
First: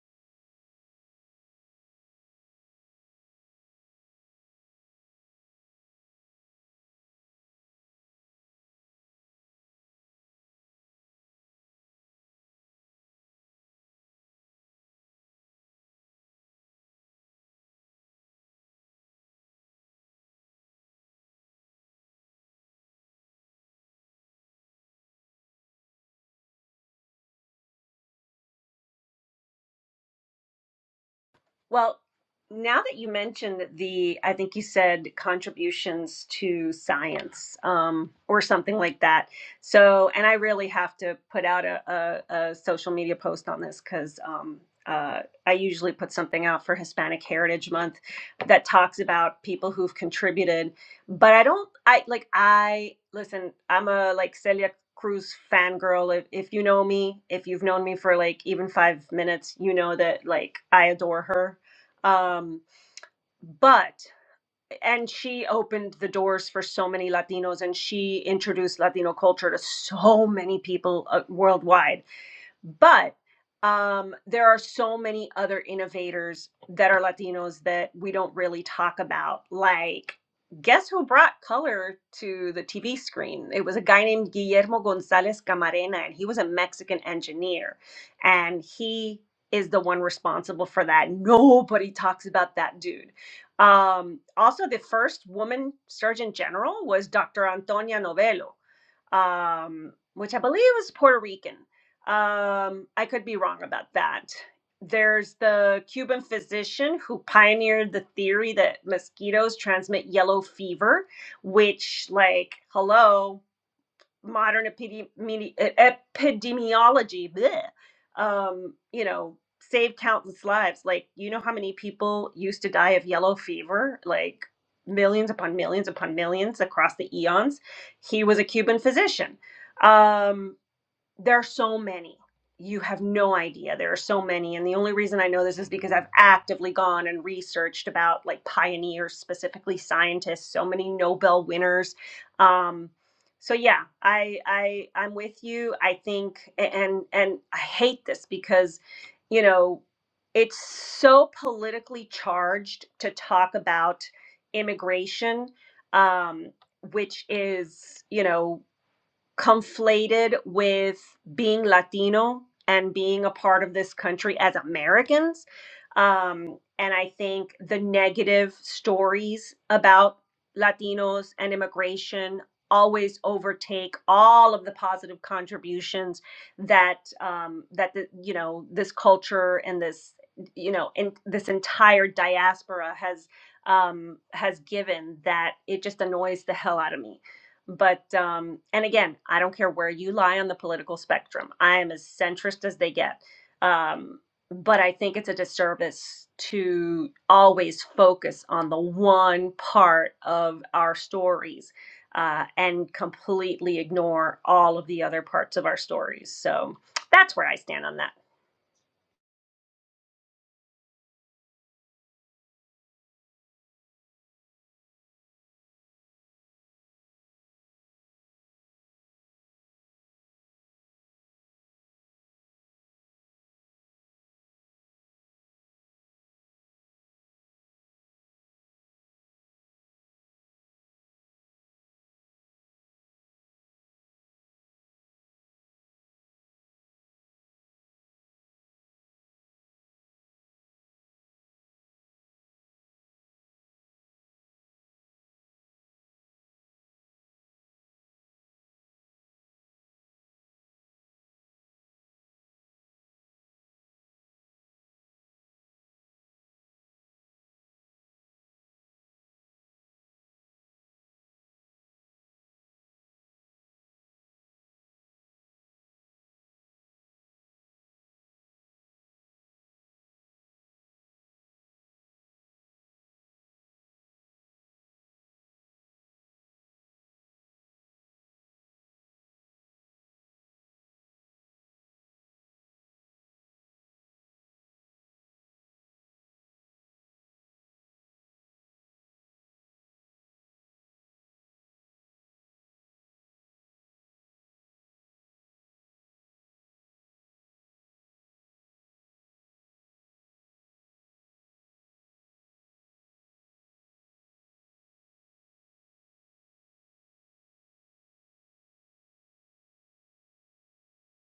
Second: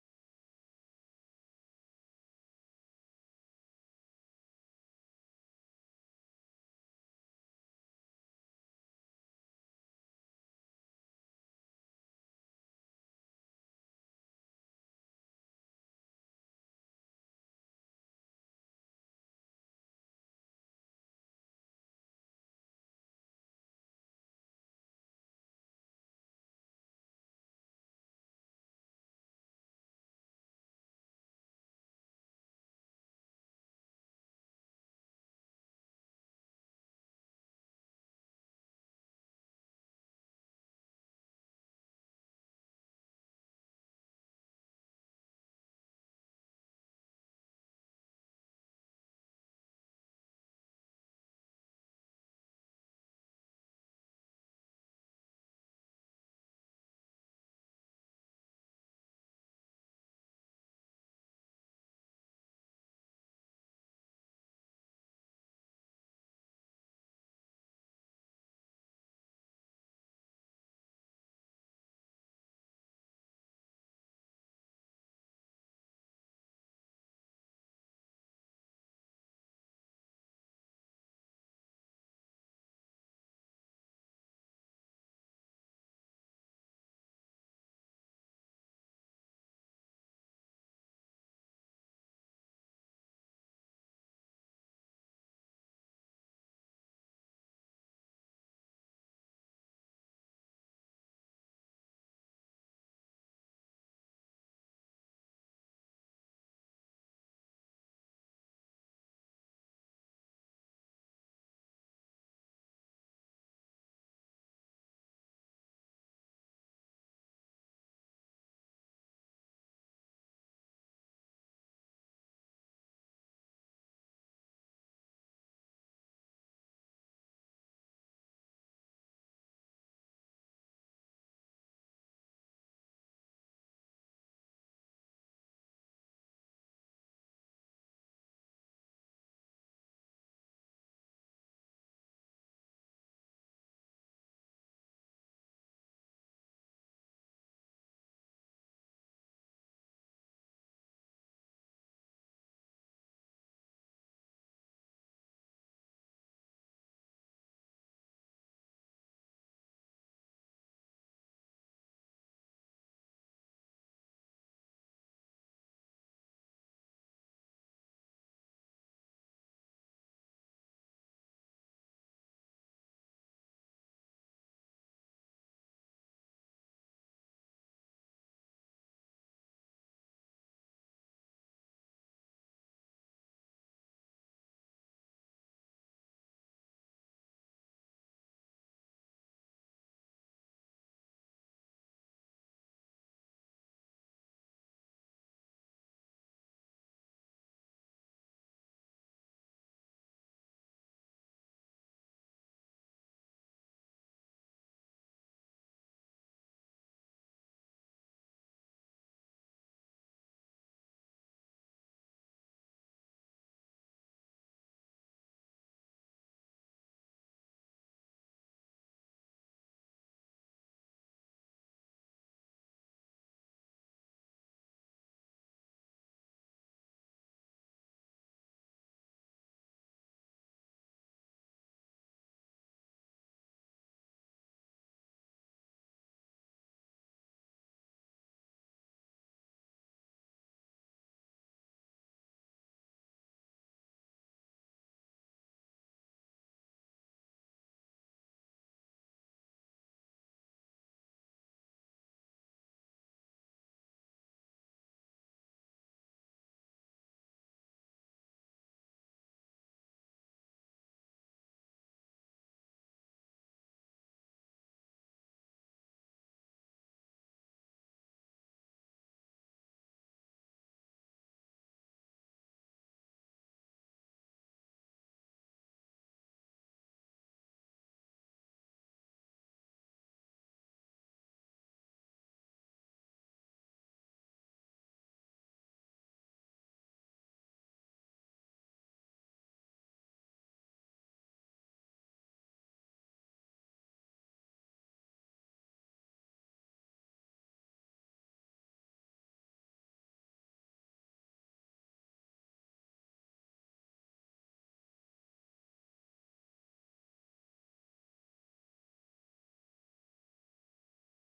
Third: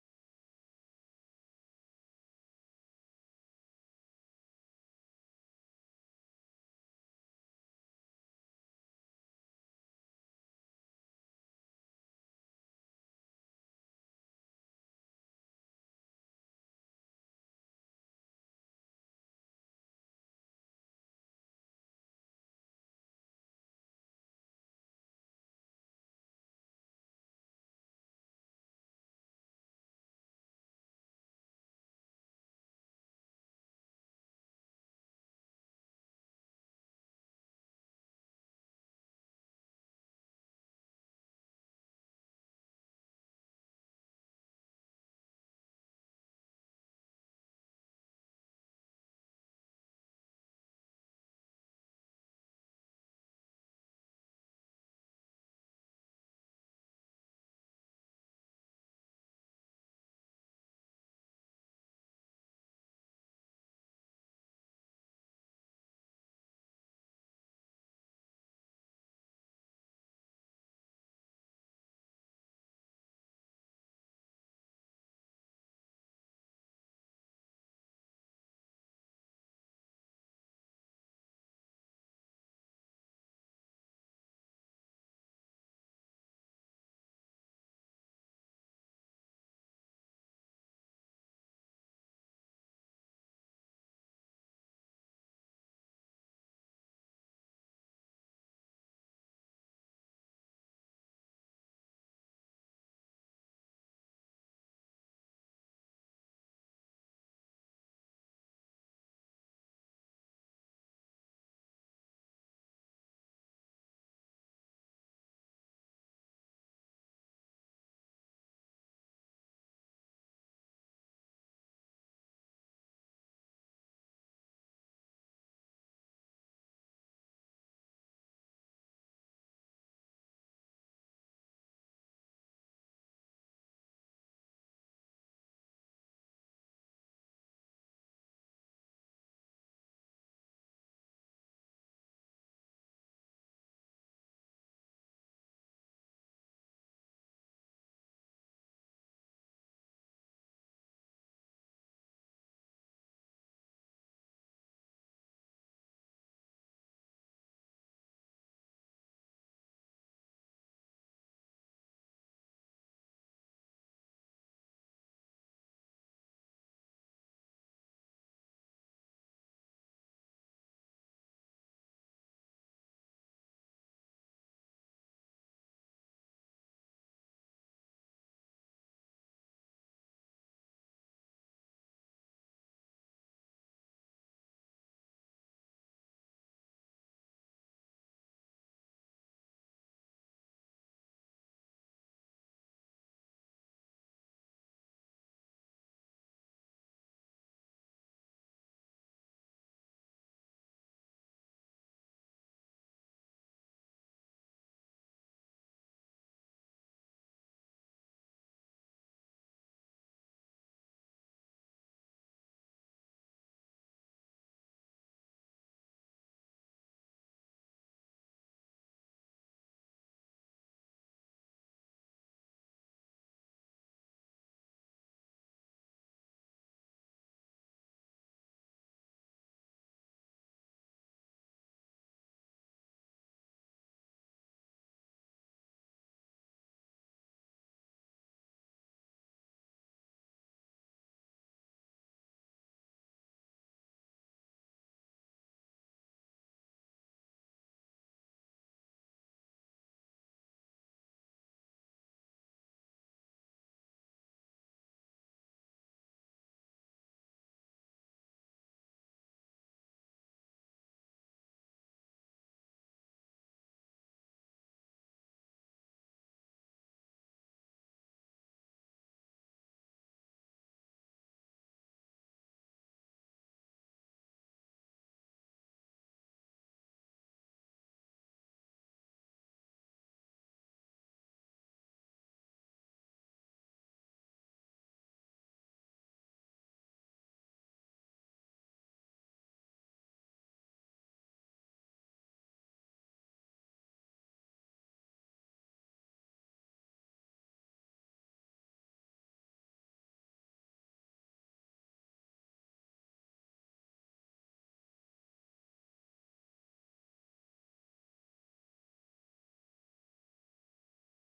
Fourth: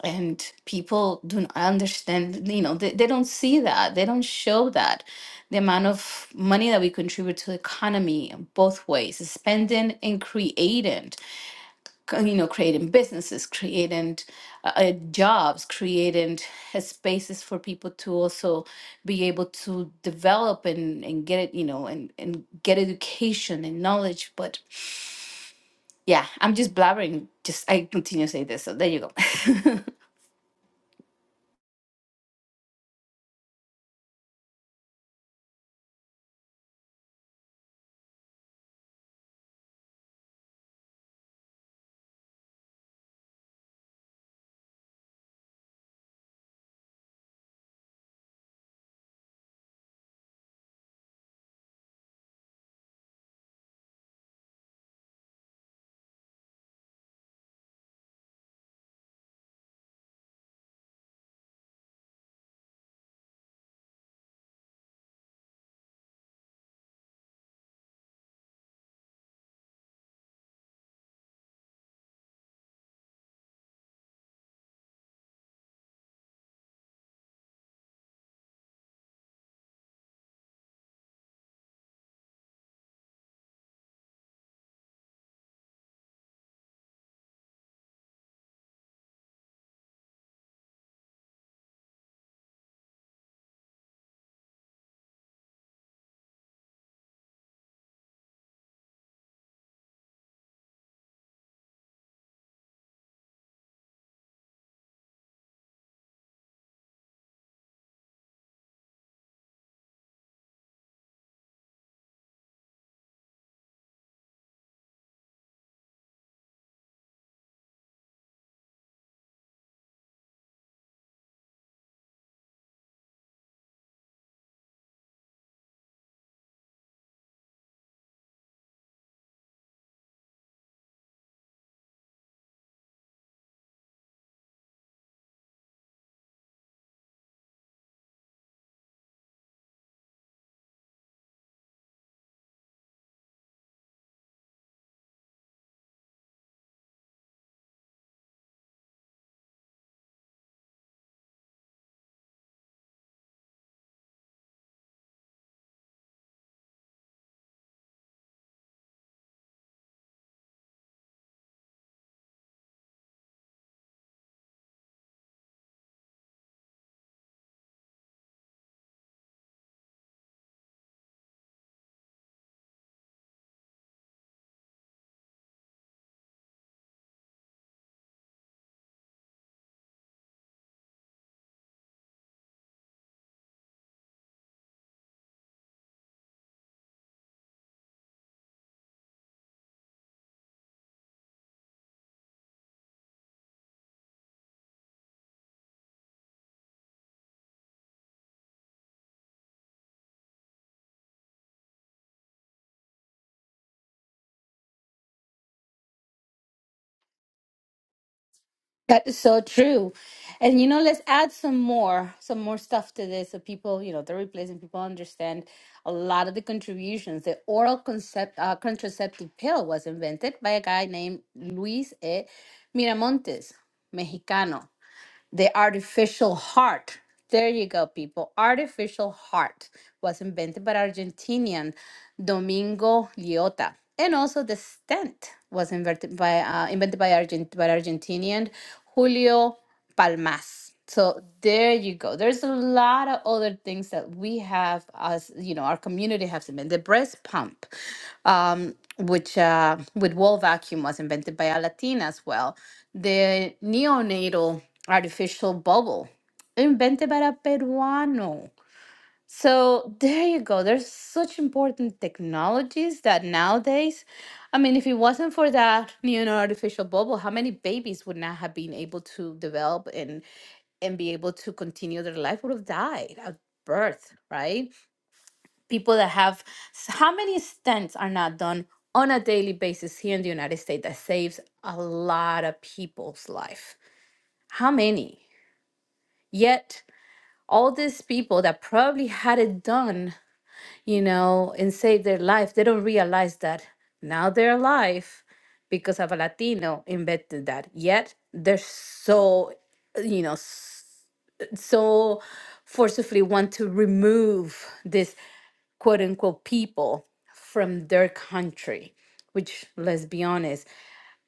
Speaker 3: and people don't understand, you know, they, they don't see that. They don't show that. The amount of money that we contribute to the economy both ways, spending and creating c- you know, creating businesses, creating uh, uh, jobs, creating uh, spaces for people to also be able to develop and, and get it, you know, and, and get education and knowledge. But yeah, I'm just blabbering. Just I continue to say this. So there you go.
Speaker 2: Well, now that you mentioned the, I think you said contributions to science um, or something like that. So, and I really have to put out a, a, a social media post on this because um, uh, I usually put something out for Hispanic Heritage Month that talks about people who've contributed. But I don't, I like, I listen, I'm a like Celia Cruz fangirl. If, if you know me, if you've known me for like even five minutes, you know that like I adore her um but and she opened the doors for so many latinos and she introduced latino culture to so many people uh, worldwide but um, there are so many other innovators that are Latinos that we don't really talk about. Like, guess who brought color to the TV screen? It was a guy named Guillermo Gonzalez Camarena, and he was a Mexican engineer. And he is the one responsible for that. Nobody talks about that dude. Um, also, the first woman surgeon general was Dr. Antonia Novello um, which I believe is Puerto Rican. Um, I could be wrong about that. There's the Cuban physician who pioneered the theory that mosquitoes transmit yellow fever, which, like, hello, modern epidemi- e- epidemiology, bleh, um, you know, saved countless lives. Like, you know how many people used to die of yellow fever? Like, millions upon millions upon millions across the eons. He was a Cuban physician. Um, there are so many. You have no idea. There are so many. And the only reason I know this is because I've actively gone and researched about like pioneers, specifically scientists, so many Nobel winners. Um, so yeah, I I I'm with you. I think and and I hate this because, you know, it's so politically charged to talk about immigration, um, which is, you know, conflated with being Latino and being a part of this country as Americans. Um, and I think the negative stories about Latinos and immigration always overtake all of the positive contributions that um, that the, you know this culture and this you know and this entire diaspora has um, has given that it just annoys the hell out of me but, um, and again, I don't care where you lie on the political spectrum. I am as centrist as they get. Um, but I think it's a disservice to always focus on the one part of our stories uh, and completely ignore all of the other parts of our stories. So, that's where I stand on that.
Speaker 3: That is so true. And you know, let's add some more, some more stuff to this so people, you know, they're replacing people understand a lot of the contributions. The oral concept uh, contraceptive pill was invented by a guy named Luis E. Miramontes, Mexicano the artificial heart. There you go, people. Artificial heart was invented by Argentinian Domingo Liotta. And also the stent was invented by, uh, invented by, Argent- by Argentinian Julio Palmas. So there you go. There's a lot of other things that we have as, you know, our community has invented. The breast pump um, which uh, with wall vacuum was invented by a Latina as well. The neonatal artificial bubble invented by a Peruano. So there you go. There's such important technologies that nowadays, I mean, if it wasn't for that neonatal artificial bubble, how many babies would not have been able to develop and and be able to continue their life would have died at birth, right? people that have how many stents are not done on a daily basis here in the United States that saves a lot of people's life? How many? Yet all these people that probably had it done, you know, and saved their life, they don't realize that now they're alive because of a Latino invented that. Yet they're so, you know, s- so forcefully want to remove this. quote unquote people from their country which let's be honest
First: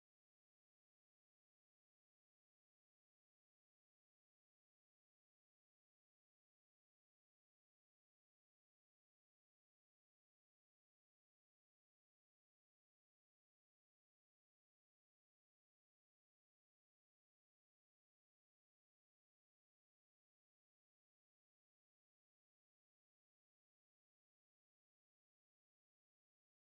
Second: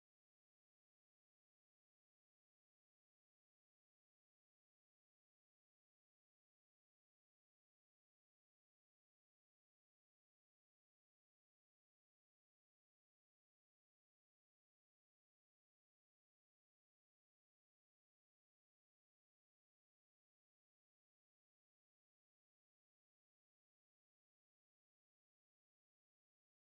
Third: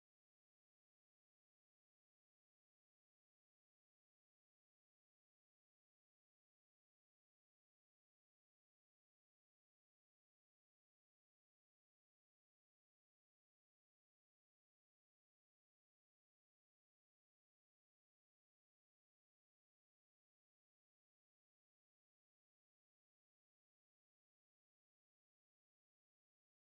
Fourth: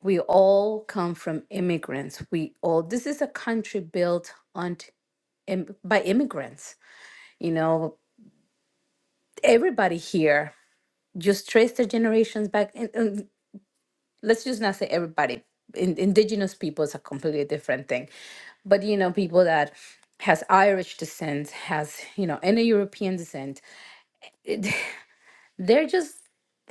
Speaker 3: we all come from immigrants we all this is a country built on t- im- by immigrants you know everybody here just trace their generations back and, and let's just not say everybody in, indigenous people is a completely different thing but you know people that has irish descent has you know any european descent they're just.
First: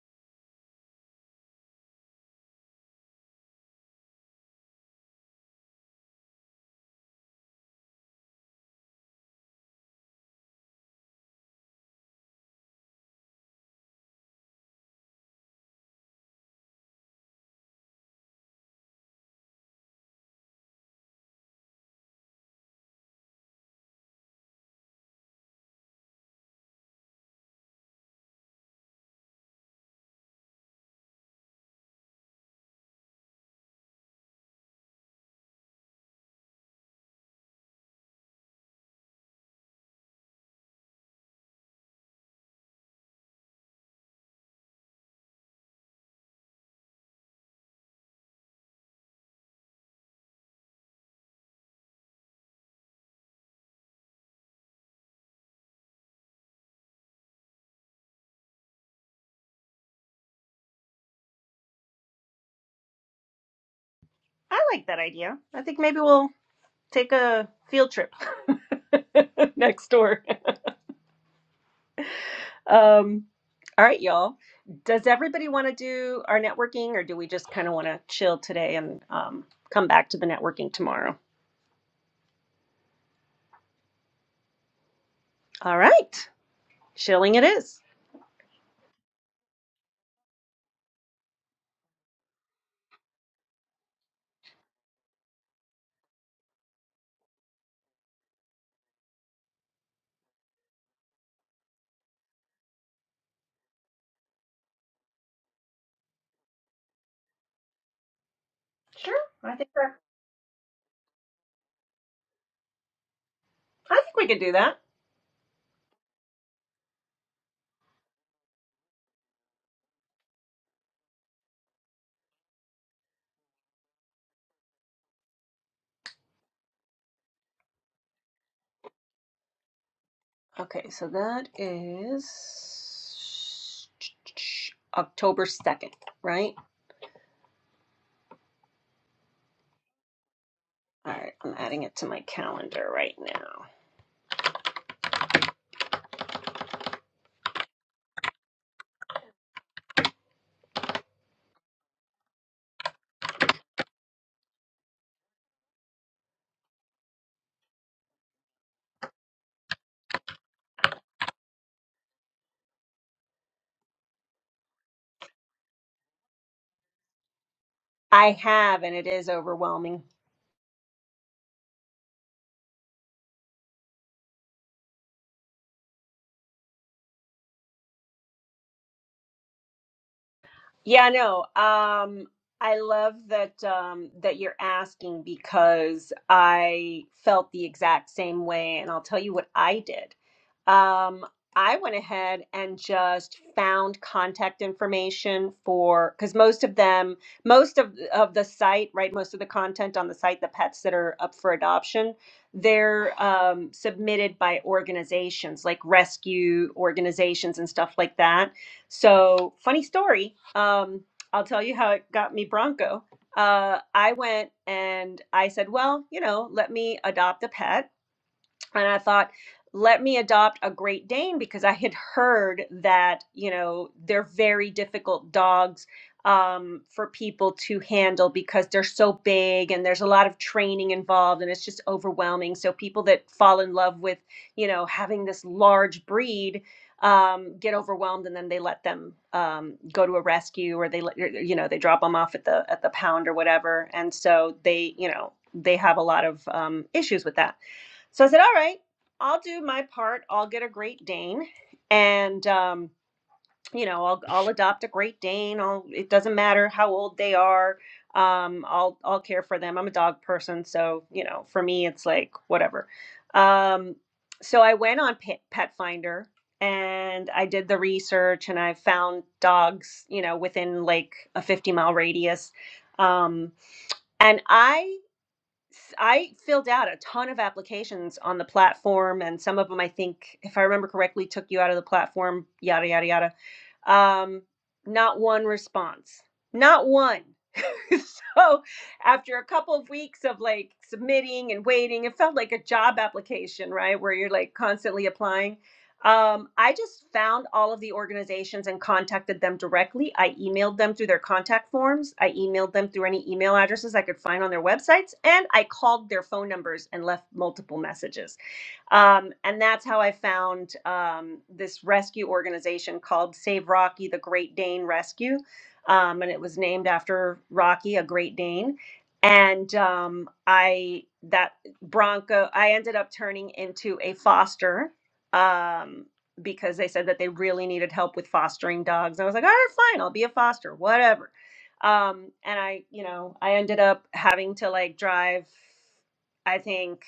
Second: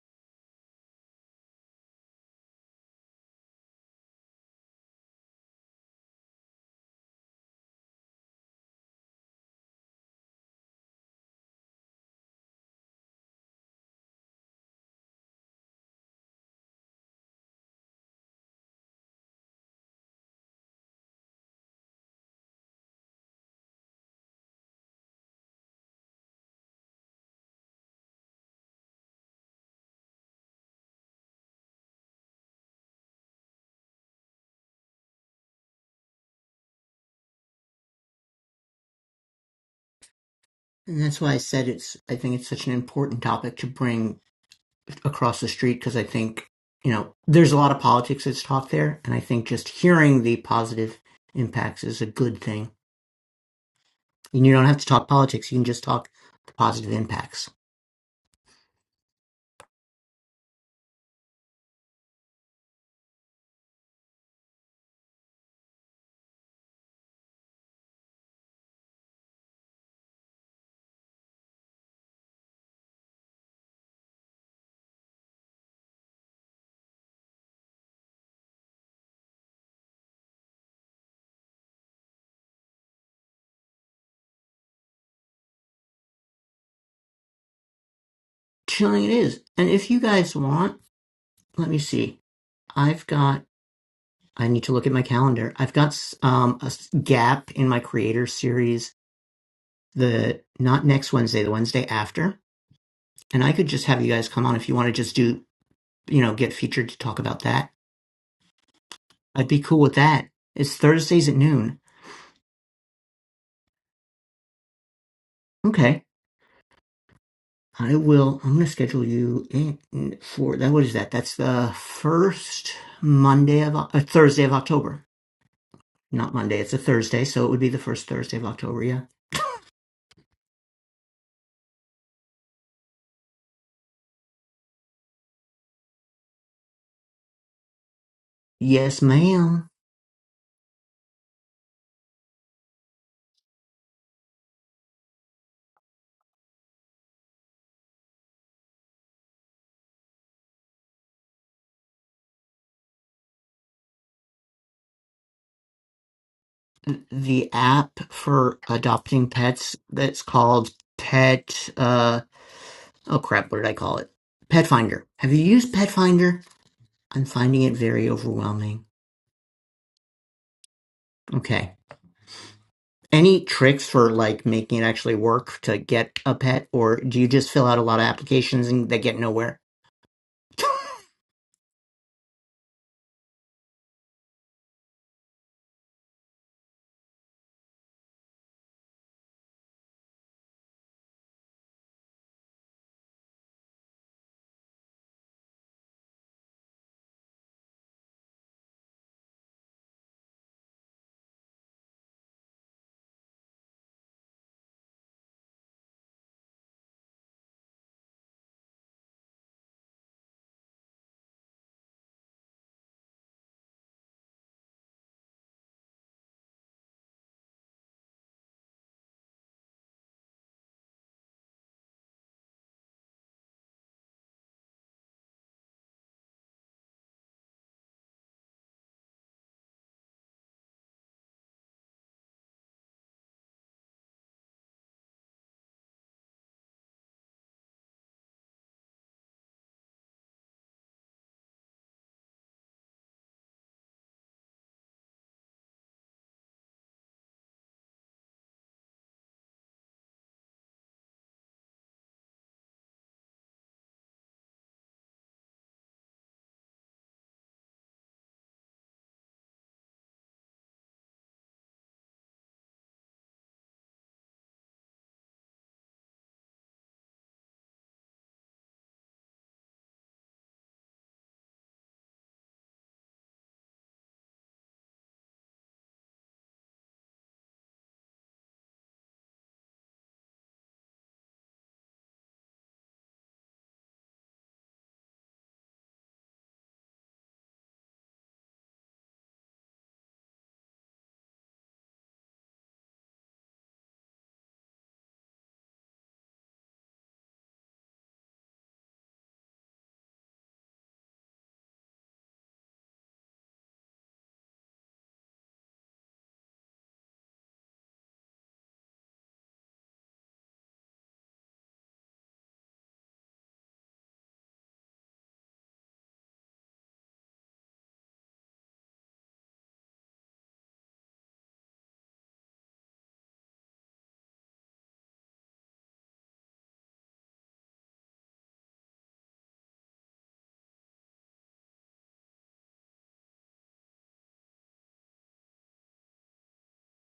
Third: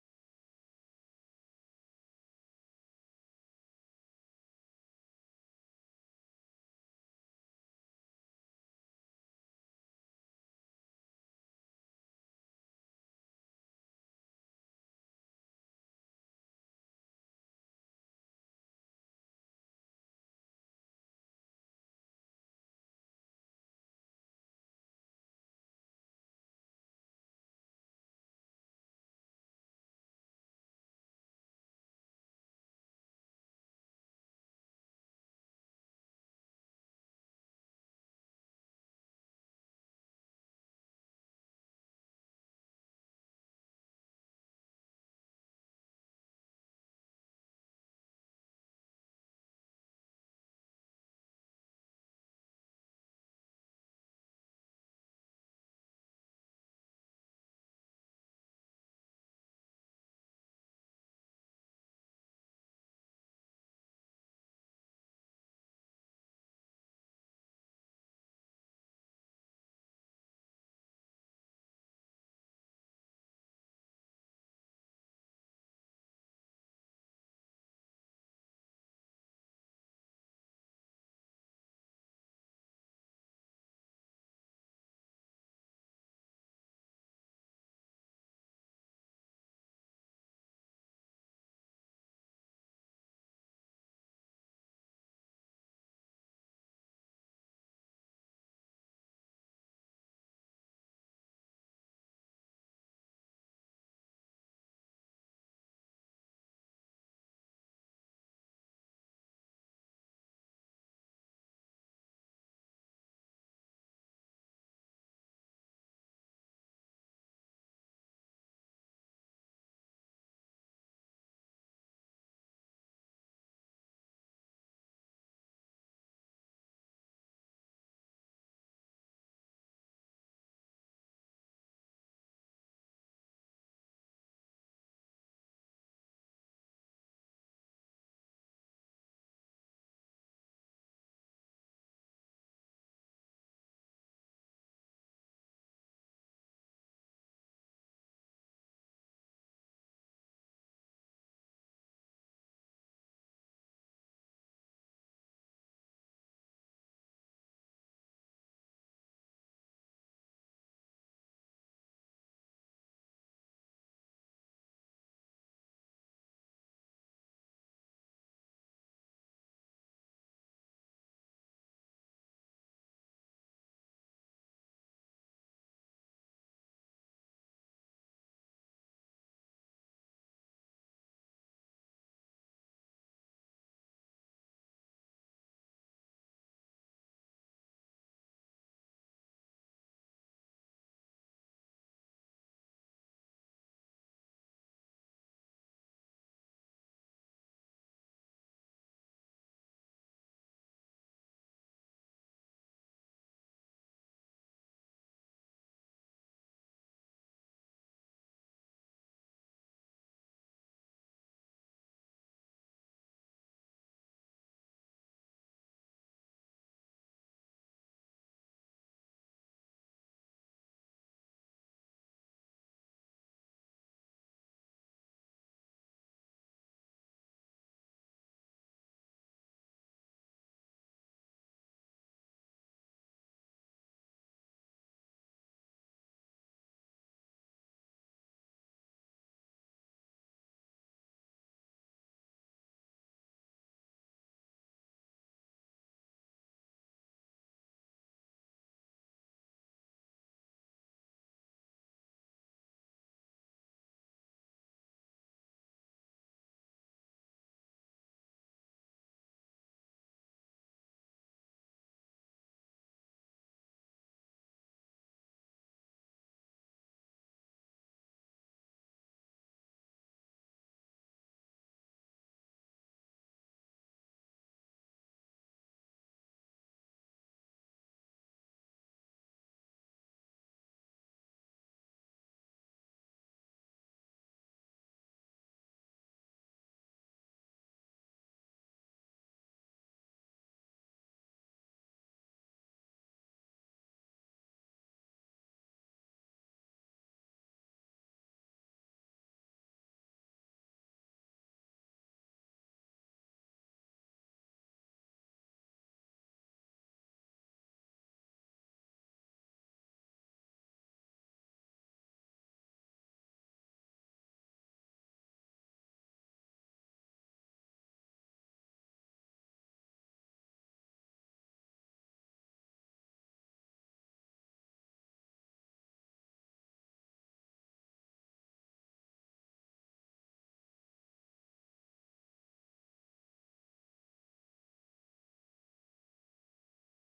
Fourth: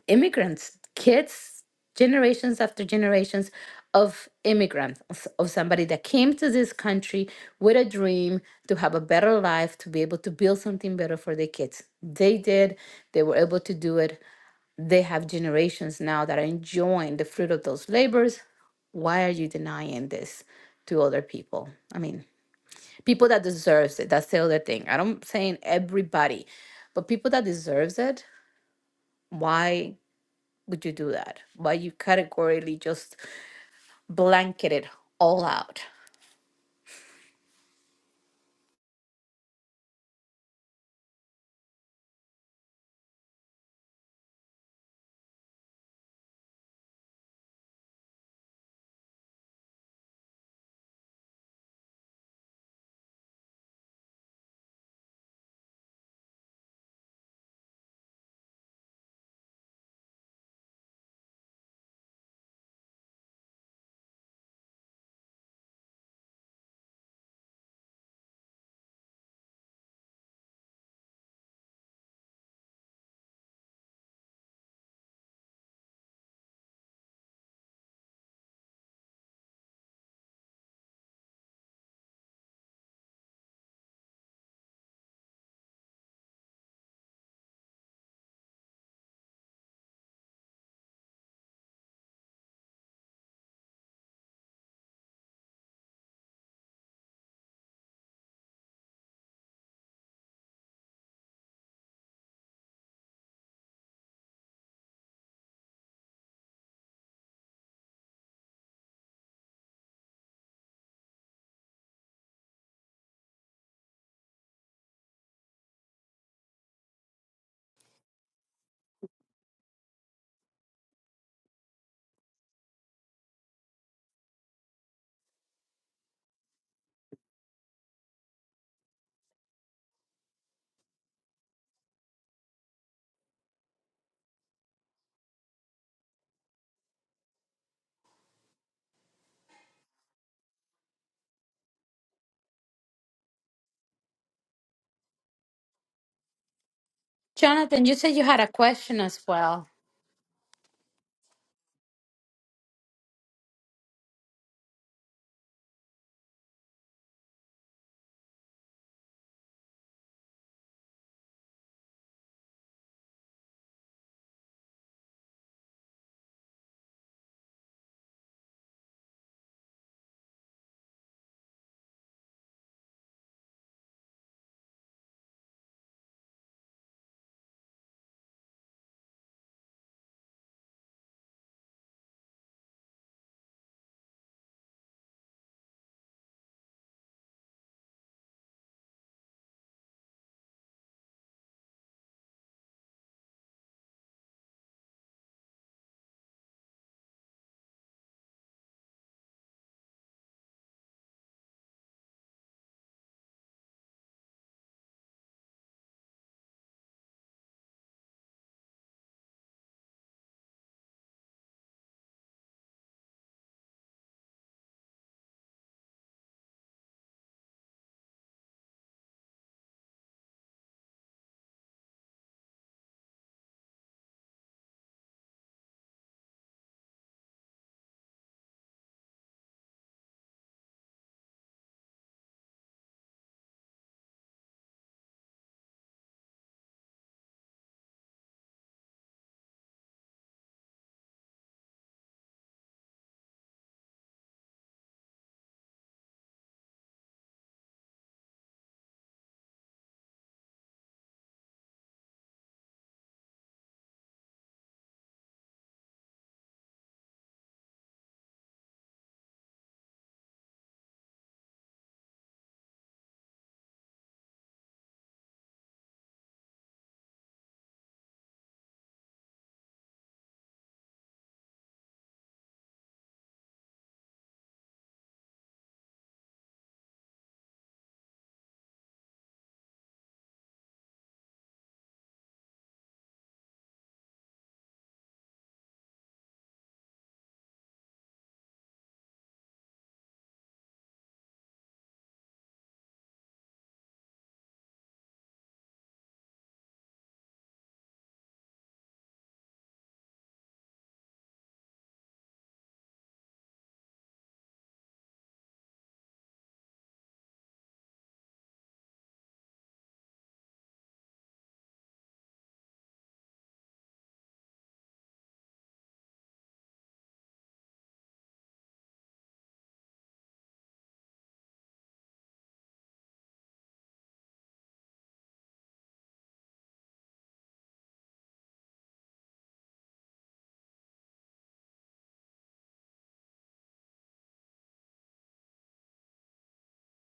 Speaker 3: immigrants, kids, generations after generations of immigrants, of of somebody that came to this country with a dream to have a better life, to be able to build something better for their kids. They did, they were able to do it. They have generations now that are enjoying the fruit of those labors. Why are you denying this to other people? I mean, people that deserves it. That's the other thing. I don't saying everybody, but people that deserves it, why would you do that? Why you categorically just blanket it all out?
Speaker 4: And that's why I said it's. I think it's such an important topic to bring across the street because I think you know there's a lot of politics that's taught there, and I think just hearing the positive impacts is a good thing. And you don't have to talk politics; you can just talk the positive impacts.
Speaker 2: I like that idea. I think maybe we'll take a field trip next door. Um, all right, y'all. Does everybody want to do our networking, or do we just kind of want to chill today and um, come back to the networking tomorrow? All right. Shilling it is.
Speaker 4: Chilling it is. And if you guys want, let me see. I've got, I need to look at my calendar. I've got um, a s- gap in my creator series, the not next Wednesday, the Wednesday after. And I could just have you guys come on if you want to just do, you know, get featured to talk about that.
Speaker 2: Sure.
Speaker 4: I'd
Speaker 2: I
Speaker 4: be
Speaker 2: think
Speaker 4: cool with
Speaker 2: we're,
Speaker 4: that. It's Thursdays at noon.
Speaker 2: I think we could do that.
Speaker 4: Okay. I will, I'm going to schedule you in for that. What is that? That's the first Monday of, Oc- uh, Thursday of October. Not Monday, it's a Thursday, so it would be the first Thursday of October, yeah.
Speaker 2: Okay, so that is October 2nd, right?
Speaker 4: Yes, ma'am.
Speaker 2: All right, I'm adding it to my calendar right now.
Speaker 3: Jonathan, you said you had a question as well.
Speaker 4: The app for adopting pets that's called Pet uh oh crap, what did I call it? Pet Finder. Have you used Pet Finder? I'm finding it very
Speaker 2: I have,
Speaker 4: overwhelming.
Speaker 2: and it is overwhelming.
Speaker 4: Okay. Any tricks for like making it actually work to get a pet or do you just fill out a lot of applications and they get nowhere?
Speaker 2: Yeah, no. Um, I love that um, that you're asking because I felt the exact same way, and I'll tell you what I did. Um, I went ahead and just found contact information for because most of them, most of of the site, right, most of the content on the site, the pets that are up for adoption, they're um, submitted by organizations like rescue organizations and stuff like that so, funny story. Um, I'll tell you how it got me Bronco. Uh, I went and I said, well, you know, let me adopt a pet and I thought, let me adopt a Great Dane because I had heard that you know they're very difficult dogs um, for people to handle because they're so big and there's a lot of training involved and it's just overwhelming. So people that fall in love with you know having this large breed um, get overwhelmed and then they let them um, go to a rescue or they let you know they drop them off at the at the pound or whatever. And so they you know they have a lot of um, issues with that. So I said, all right, I'll do my part. I'll get a Great Dane and, um, you know, I'll, I'll adopt a Great Dane. I'll, it doesn't matter how old they are. Um, I'll, I'll care for them. I'm a dog person. So, you know, for me, it's like whatever. Um, so I went on Pet, Pet Finder and I did the research and I found dogs, you know, within like a 50 mile radius. Um, and I s- I filled out a ton of applications on the platform, and some of them I think, if I remember correctly, took you out of the platform. Yada yada yada. Um, not one response, not one. so after a couple of weeks of like submitting and waiting, it felt like a job application, right? Where you're like constantly applying. Um, I just found all of the organizations and contacted them directly. I emailed them through their contact forms. I emailed them through any email addresses I could find on their websites, and I called their phone numbers and left multiple messages. Um, and that's how I found um, this rescue organization called Save Rocky the Great Dane Rescue. Um, and it was named after Rocky, a Great Dane. And um, I, that Bronco, I ended up turning into a foster um, because they said that they really needed help with fostering dogs. I was like, all right, fine, I'll be a foster, whatever. Um, and I, you know, I ended up having to like drive, I think.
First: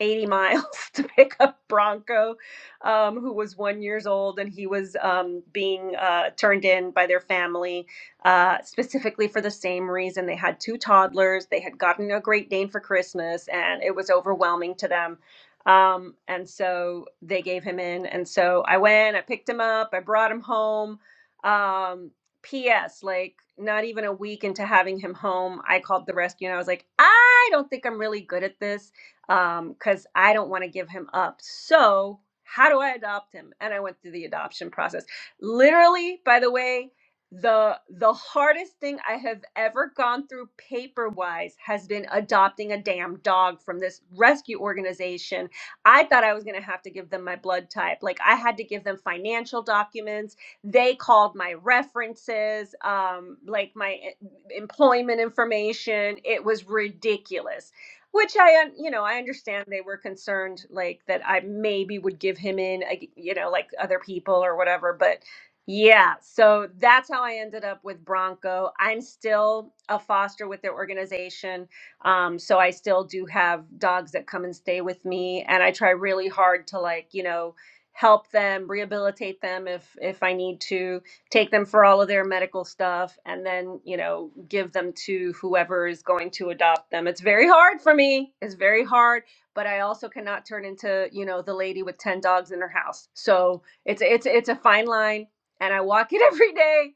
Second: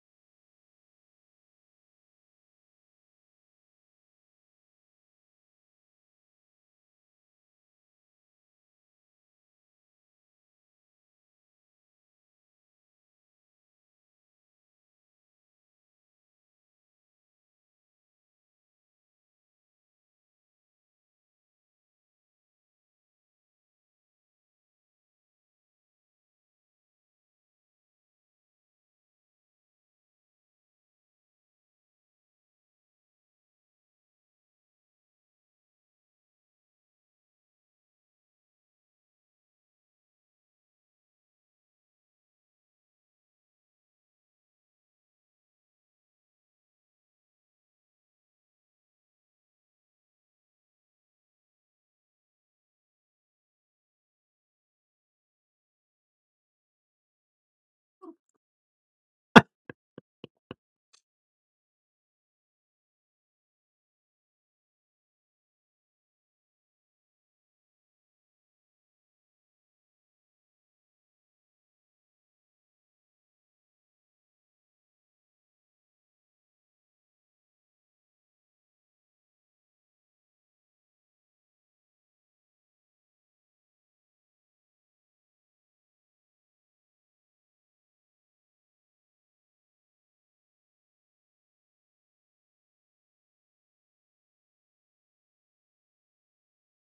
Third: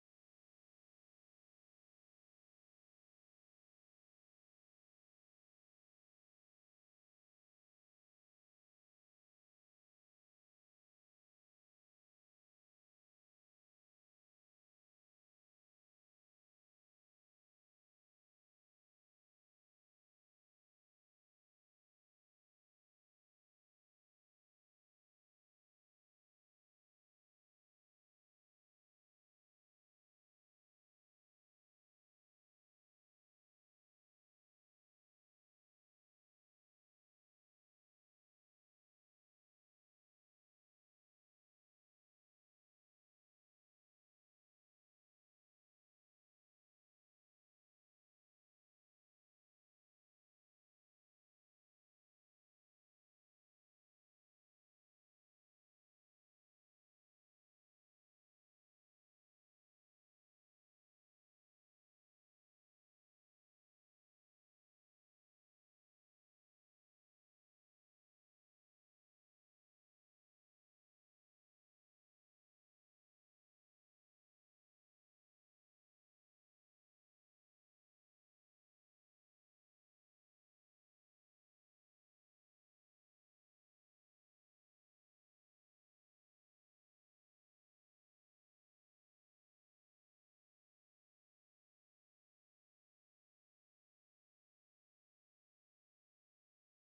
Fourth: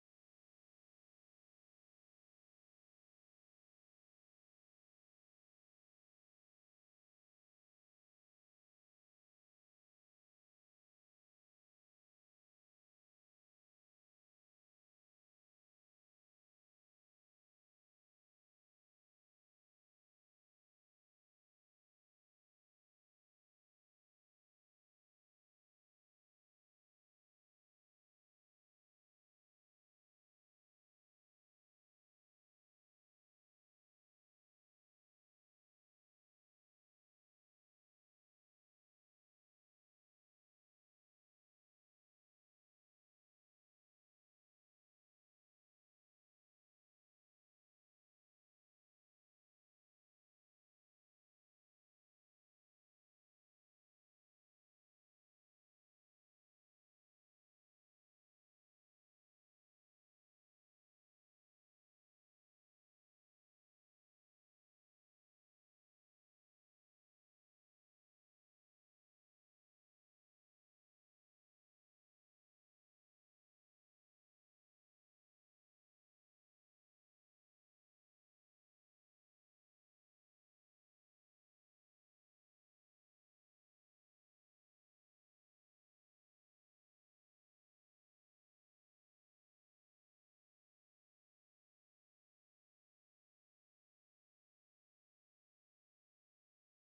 Speaker 2: 80 miles to pick up Bronco, um, who was one years old, and he was um, being uh, turned in by their family uh, specifically for the same reason. They had two toddlers. They had gotten a Great Dane for Christmas, and it was overwhelming to them. Um, and so they gave him in. And so I went, I picked him up, I brought him home. Um, P.S. Like not even a week into having him home, I called the rescue and I was like, I don't think I'm really good at this um, because I don't want to give him up. So, how do I adopt him? And I went through the adoption process. Literally, by the way, the the hardest thing I have ever gone through paper wise has been adopting a damn dog from this rescue organization. I thought I was gonna have to give them my blood type. Like I had to give them financial documents. They called my references, um, like my e- employment information. It was ridiculous which I, un- you know, I understand they were concerned like that I maybe would give him in, like, you know, like other people or whatever. But yeah, so that's how I ended up with Bronco. I'm still a foster with their organization. Um, so I still do have dogs that come and stay with me. And I try really hard to like, you know, help them rehabilitate them if if i need to take them for all of their medical stuff and then you know give them to whoever is going to adopt them it's very hard for me it's very hard but i also cannot turn into you know the lady with 10 dogs in her house so it's it's it's a fine line and i walk it every day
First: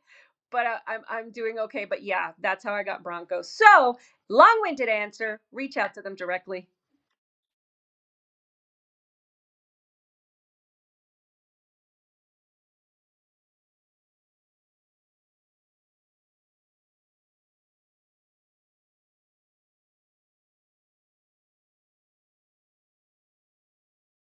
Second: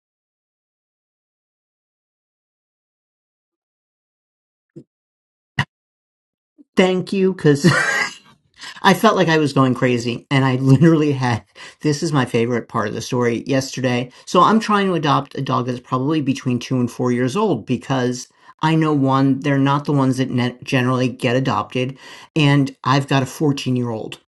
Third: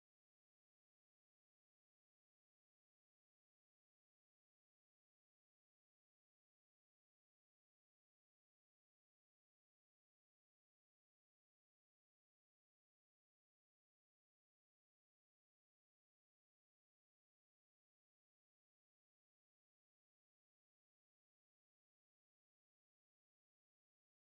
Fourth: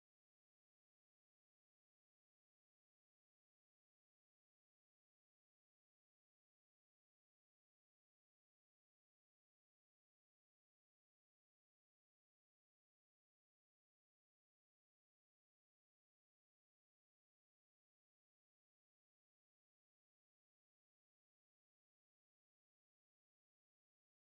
Speaker 2: but I, I'm, I'm doing okay but yeah that's how i got bronco so long-winded answer reach out to them directly
Speaker 4: Thank you cuz I felt like I was going crazy and I literally had this is my favorite part of the story yesterday. So I'm trying to adopt a dog that's probably between 2 and 4 years old because I know one they're not the ones that ne- generally get adopted and I've got a 14-year-old